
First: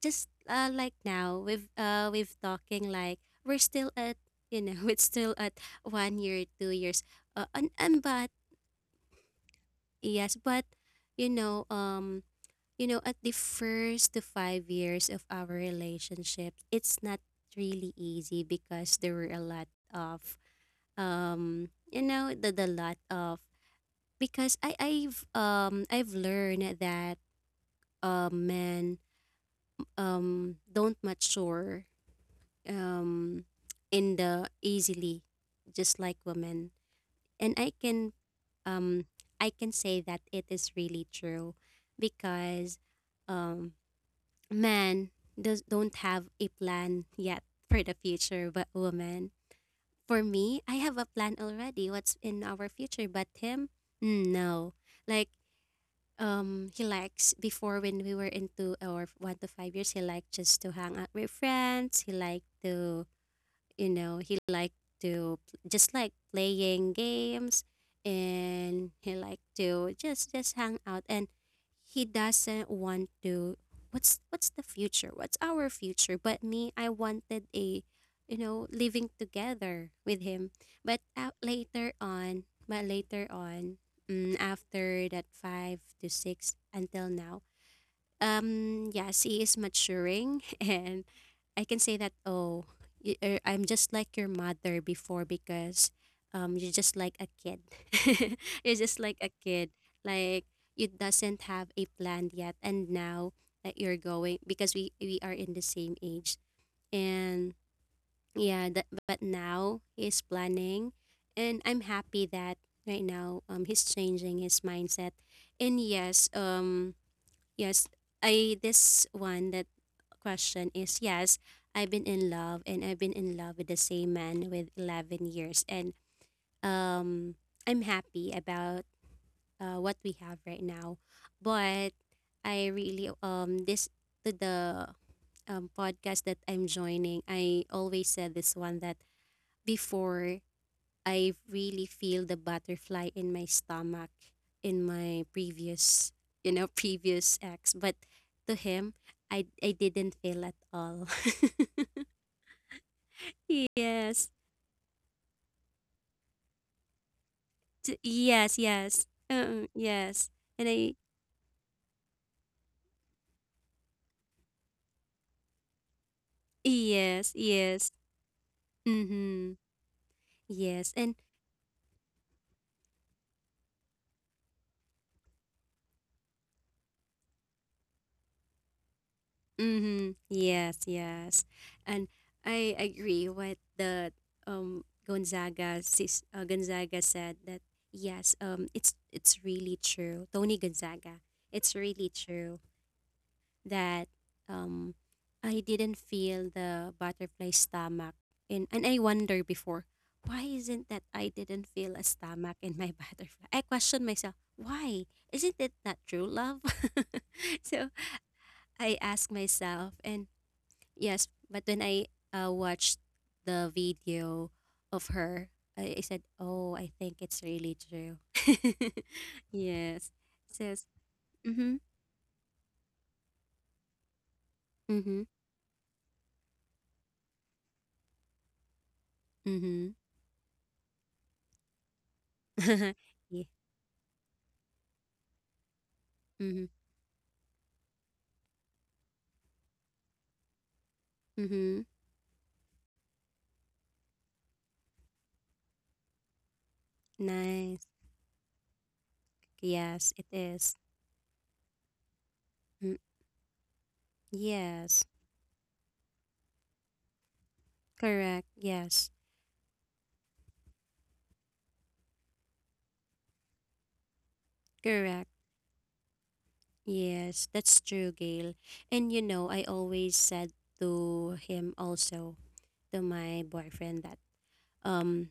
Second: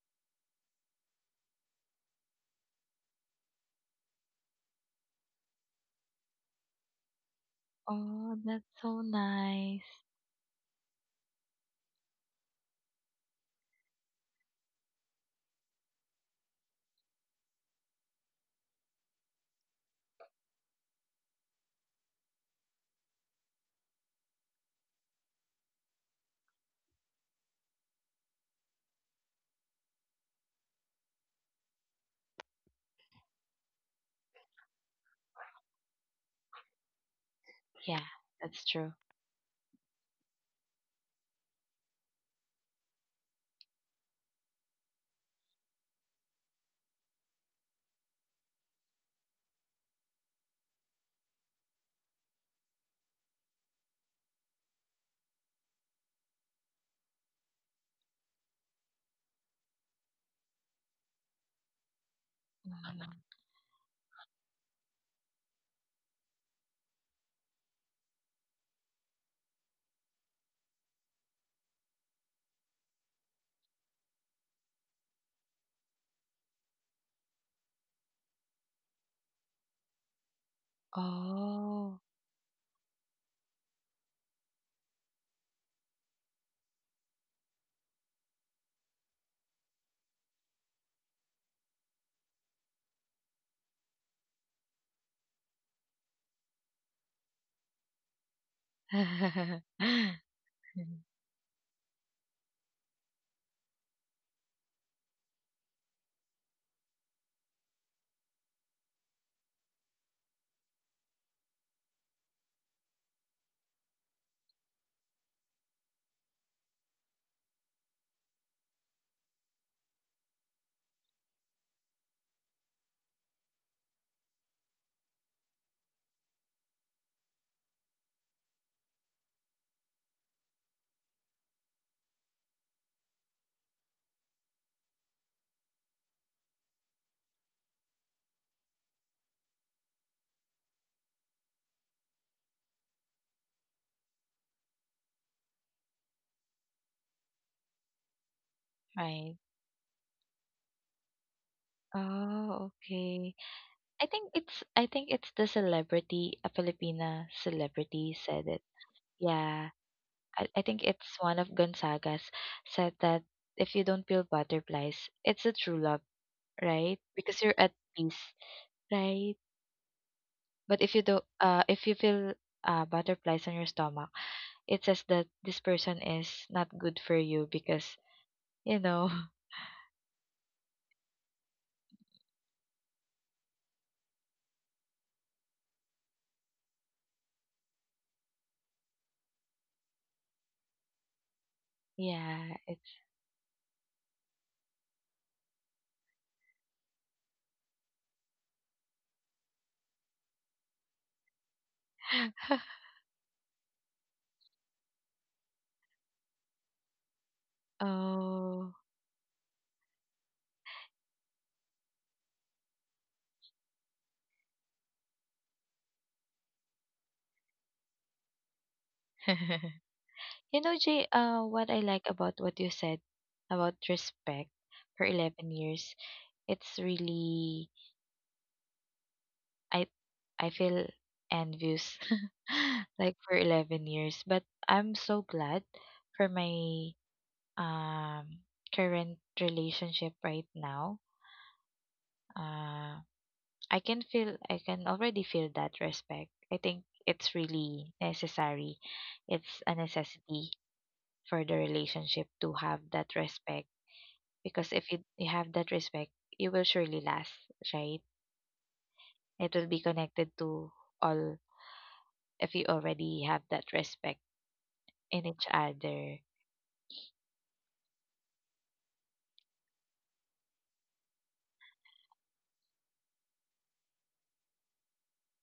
Speaker 1: Just like now we've talking, like we're still at, it's still at one year 2 years, and but
Speaker 2: oh, that's so nice.
Speaker 1: yes, but, you know um at the first to 5 years of our relationship, it's not really easy because there were a lot of, the lot of, because I've learned that, men, don't mature, um in the easily, just like women. And
Speaker 2: Yeah, that's true.
Speaker 1: um I can say that it is really true, because, um men does don't have a plan yet for the future. But women, for me, I have a plan already what's in our future. But him, no, like, he likes before when we were into our 1 to 5 years, he liked just to hang out with friends. He liked to,
Speaker 2: Mm.
Speaker 1: you know, he liked to just like playing games. And he liked to just hang out. And he doesn't want to. What's the future? What's our future? But me, I wanted living together with him. But uh, later
Speaker 2: Oh,
Speaker 1: on, but later on, after that 5 to 6 until now, yes, he is maturing and I can say that, oh, I'm just like your mother before, because, you're just like a kid. You're just like a kid. Like, you doesn't have a plan yet. And now that you're going, because we are in the same age. And yeah, that, but now he's planning. And I'm happy that right now he's changing his mindset. And yes, yes, this one that question is yes, I've been in love and I've been in love with the same man with 11 years and um I'm happy about what we have right now. But I really this to the podcast that I'm joining, I always said this one that before I really feel the butterfly in my stomach in my previous previous ex, but to him
Speaker 2: right.
Speaker 1: I didn't feel at all.
Speaker 2: Oh, okay.
Speaker 1: Yes.
Speaker 2: I think it's the celebrity, a Filipina celebrity said
Speaker 1: Yes,
Speaker 2: it.
Speaker 1: yes.
Speaker 2: Yeah,
Speaker 1: Yes. And
Speaker 2: I think
Speaker 1: I
Speaker 2: it's one of Gonzaga's, said that if you don't feel butterflies, it's a true love, right?
Speaker 1: yes,
Speaker 2: Because you're at
Speaker 1: yes.
Speaker 2: peace, right?
Speaker 1: Mhm.
Speaker 2: But
Speaker 1: Yes.
Speaker 2: if you
Speaker 1: And
Speaker 2: do, if you feel butterflies on your stomach, it says that this person is not good for you because, you know.
Speaker 1: mhm. Yes, yes. And I agree what the Gonzaga said that yes, it's really true. Tony Gonzaga. It's really
Speaker 2: Yeah,
Speaker 1: true.
Speaker 2: it's
Speaker 1: That um, I didn't feel the butterfly stomach and I wonder before why isn't that I didn't feel a stomach in my butterfly? I question myself, why? Isn't it not true love? So
Speaker 2: oh.
Speaker 1: I ask myself and yes, but when I watched the video of her, I said, "Oh, I think it's really true." Yes.
Speaker 2: You know,
Speaker 1: Says,
Speaker 2: Jay. What
Speaker 1: "Mhm.
Speaker 2: I like about what you said about respect for
Speaker 1: Mhm.
Speaker 2: 11 years, it's really, I
Speaker 1: Mhm."
Speaker 2: I feel envious, like for
Speaker 1: Yeah.
Speaker 2: 11 years. But I'm so glad for
Speaker 1: Mm-hmm.
Speaker 2: my um current relationship right now.
Speaker 1: Mm-hmm.
Speaker 2: Uh, I can feel, I can already feel that respect. I think it's
Speaker 1: Nice.
Speaker 2: really necessary. It's a
Speaker 1: Yes, it
Speaker 2: necessity
Speaker 1: is.
Speaker 2: for the relationship to have
Speaker 1: Mm,
Speaker 2: that respect, because if
Speaker 1: yes.
Speaker 2: you have that respect, you will surely last, right?
Speaker 1: Correct. Yes.
Speaker 2: It will be connected to all if you already have that respect in
Speaker 1: Correct.
Speaker 2: each other.
Speaker 1: Yes, that's true, Gail. And you know, I always said to him also, to my boyfriend, that um,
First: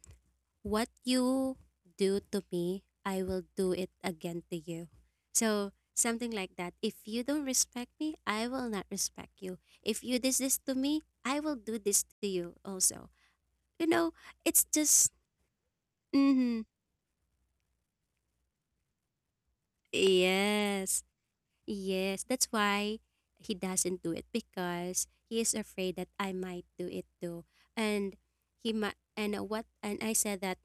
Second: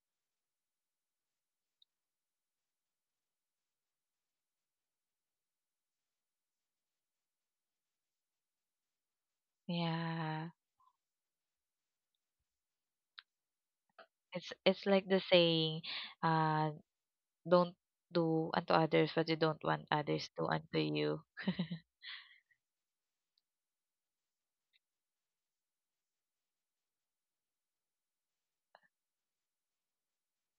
Speaker 1: what you do to me, I will do it again to you. So something like that. If you don't respect me, I will not respect you. If you this
Speaker 2: Yeah.
Speaker 1: this to me, I will do this to you also. You know,
Speaker 2: It's
Speaker 1: it's
Speaker 2: it's
Speaker 1: just.
Speaker 2: like the saying,
Speaker 1: Mm-hmm.
Speaker 2: uh, don't do unto others what you don't want others to unto
Speaker 1: Yes,
Speaker 2: you.
Speaker 1: yes. That's why he doesn't do it because he is afraid that I might do it too. And he might, and what, and I said that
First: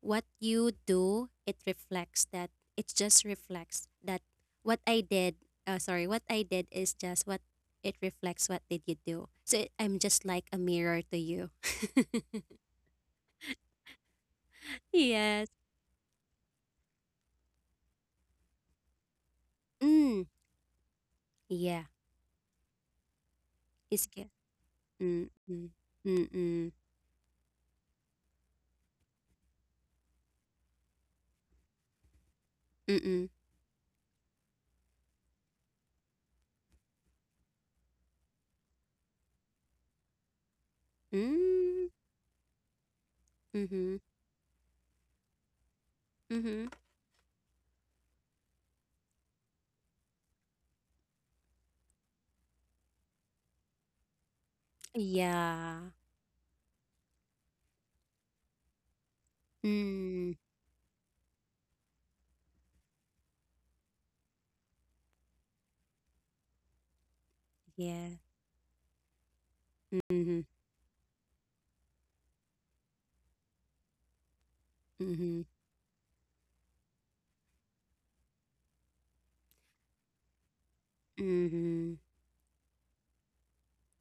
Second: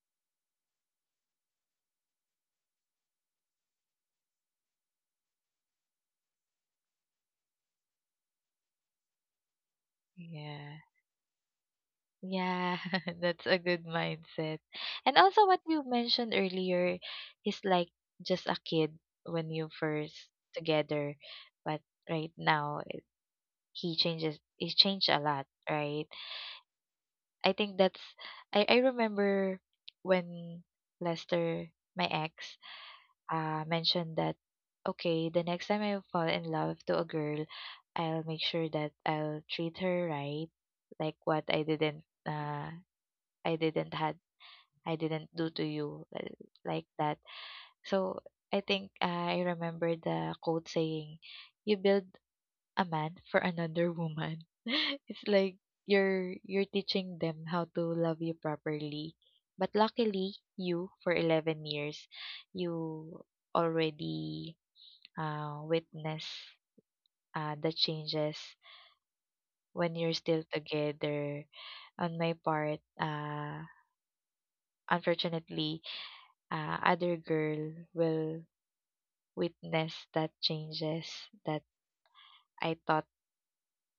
Speaker 1: what you do, it reflects that, it just reflects that what I did, sorry, what I did is just what it reflects what did you do. So it, I'm just like a
Speaker 2: Yeah.
Speaker 1: mirror to you.
Speaker 2: Yeah, that's a good mindset. And also
Speaker 1: Yes.
Speaker 2: what you mentioned earlier, he's like just a kid when you first
Speaker 1: Mm.
Speaker 2: together, but
Speaker 1: Yeah.
Speaker 2: right now
Speaker 1: It's good.
Speaker 2: he changed a lot,
Speaker 1: Mm-mm.
Speaker 2: right?
Speaker 1: Mm-mm.
Speaker 2: I think that's, I remember when Lester, my ex,
Speaker 1: Mm-mm.
Speaker 2: mentioned that, okay, the next time I fall in love to a girl, I'll make sure that I'll treat her right, like what I
Speaker 1: Mm-hmm.
Speaker 2: didn't had, I didn't do to you,
Speaker 1: Mhm.
Speaker 2: like that. So I think I remember the quote saying, "You build a man for another woman." It's like
Speaker 1: Yeah.
Speaker 2: you're teaching them how to love you properly. But
Speaker 1: Mm.
Speaker 2: luckily, you, for 11 years, you already witness the
Speaker 1: Yeah.
Speaker 2: changes when you're still
Speaker 1: Mhm.
Speaker 2: together. On my part,
Speaker 1: Mhm.
Speaker 2: unfortunately, other girl will witness that changes that
Speaker 1: Mhm.
Speaker 2: I thought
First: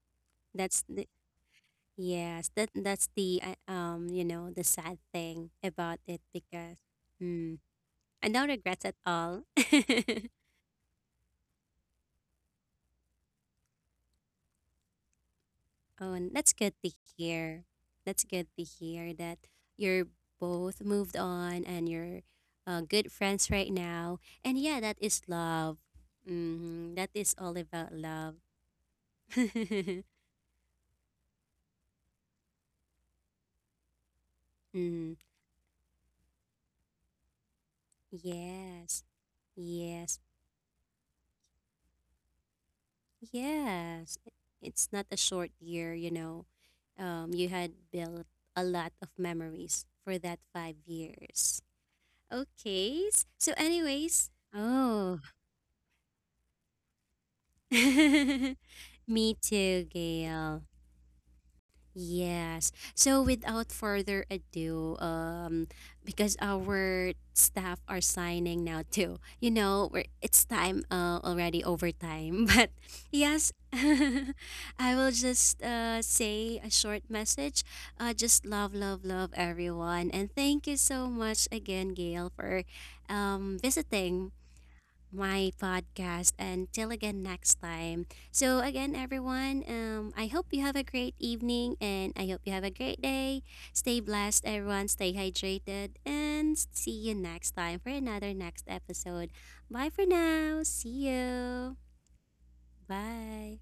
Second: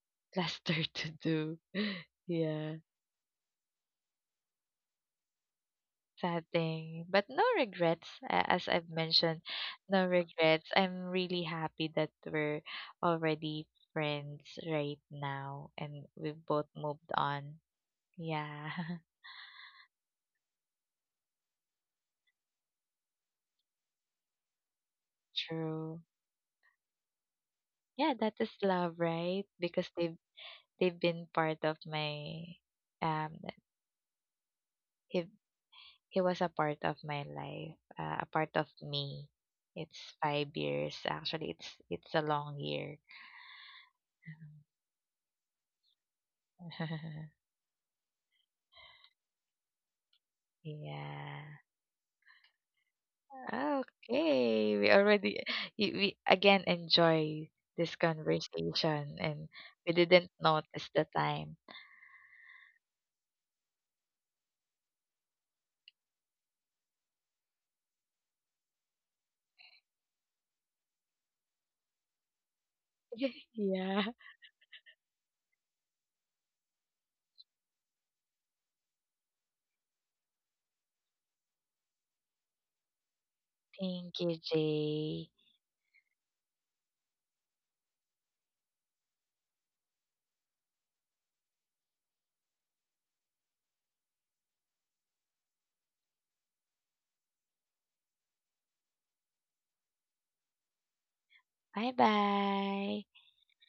Speaker 1: That's
Speaker 2: Lester
Speaker 1: the
Speaker 2: to do.
Speaker 1: yes. That
Speaker 2: Yeah,
Speaker 1: that's the you know, the sad thing about it
Speaker 2: sad
Speaker 1: because
Speaker 2: thing, but no
Speaker 1: mm,
Speaker 2: regrets.
Speaker 1: I don't
Speaker 2: As
Speaker 1: regret
Speaker 2: I've
Speaker 1: at
Speaker 2: mentioned,
Speaker 1: all.
Speaker 2: no regrets. I'm really happy that we're already friends right now and
Speaker 1: Oh, and
Speaker 2: we've
Speaker 1: that's
Speaker 2: both
Speaker 1: good to
Speaker 2: moved on.
Speaker 1: hear. That's good to
Speaker 2: Yeah,
Speaker 1: hear that you're both moved on and you're good friends right now. And yeah, that is love.
Speaker 2: true.
Speaker 1: Mm-hmm. That is all about
Speaker 2: Yeah,
Speaker 1: love.
Speaker 2: that is love, right? Because they've been part of my um
Speaker 1: Mm.
Speaker 2: he he was a part of my life, a part of
Speaker 1: Yes,
Speaker 2: me. It's
Speaker 1: yes,
Speaker 2: 5 years. Actually, it's a long year.
Speaker 1: yes. It's not a short year, you know. You had built a lot of memories for that five
Speaker 2: Yeah.
Speaker 1: years. Okay. So, anyways,
Speaker 2: Okay. We
Speaker 1: oh,
Speaker 2: already we again enjoy this conversation
Speaker 1: me
Speaker 2: and
Speaker 1: too,
Speaker 2: we didn't
Speaker 1: Gail.
Speaker 2: notice the time.
Speaker 1: Yes. So without further ado, because our staff are signing now too. You know, it's time already overtime. But yes,
Speaker 2: Yeah.
Speaker 1: I will just say a short message. Just love, love, love everyone, and thank you so much again, Gail, for
Speaker 2: Thank
Speaker 1: visiting
Speaker 2: you, Jay.
Speaker 1: my podcast. Until again next time. So again, everyone, I hope you have a great evening and I hope you have a great day. Stay blessed, everyone. Stay hydrated and see you next time for another next episode. Bye for now. See you.
Speaker 2: Bye bye.
Speaker 1: Bye.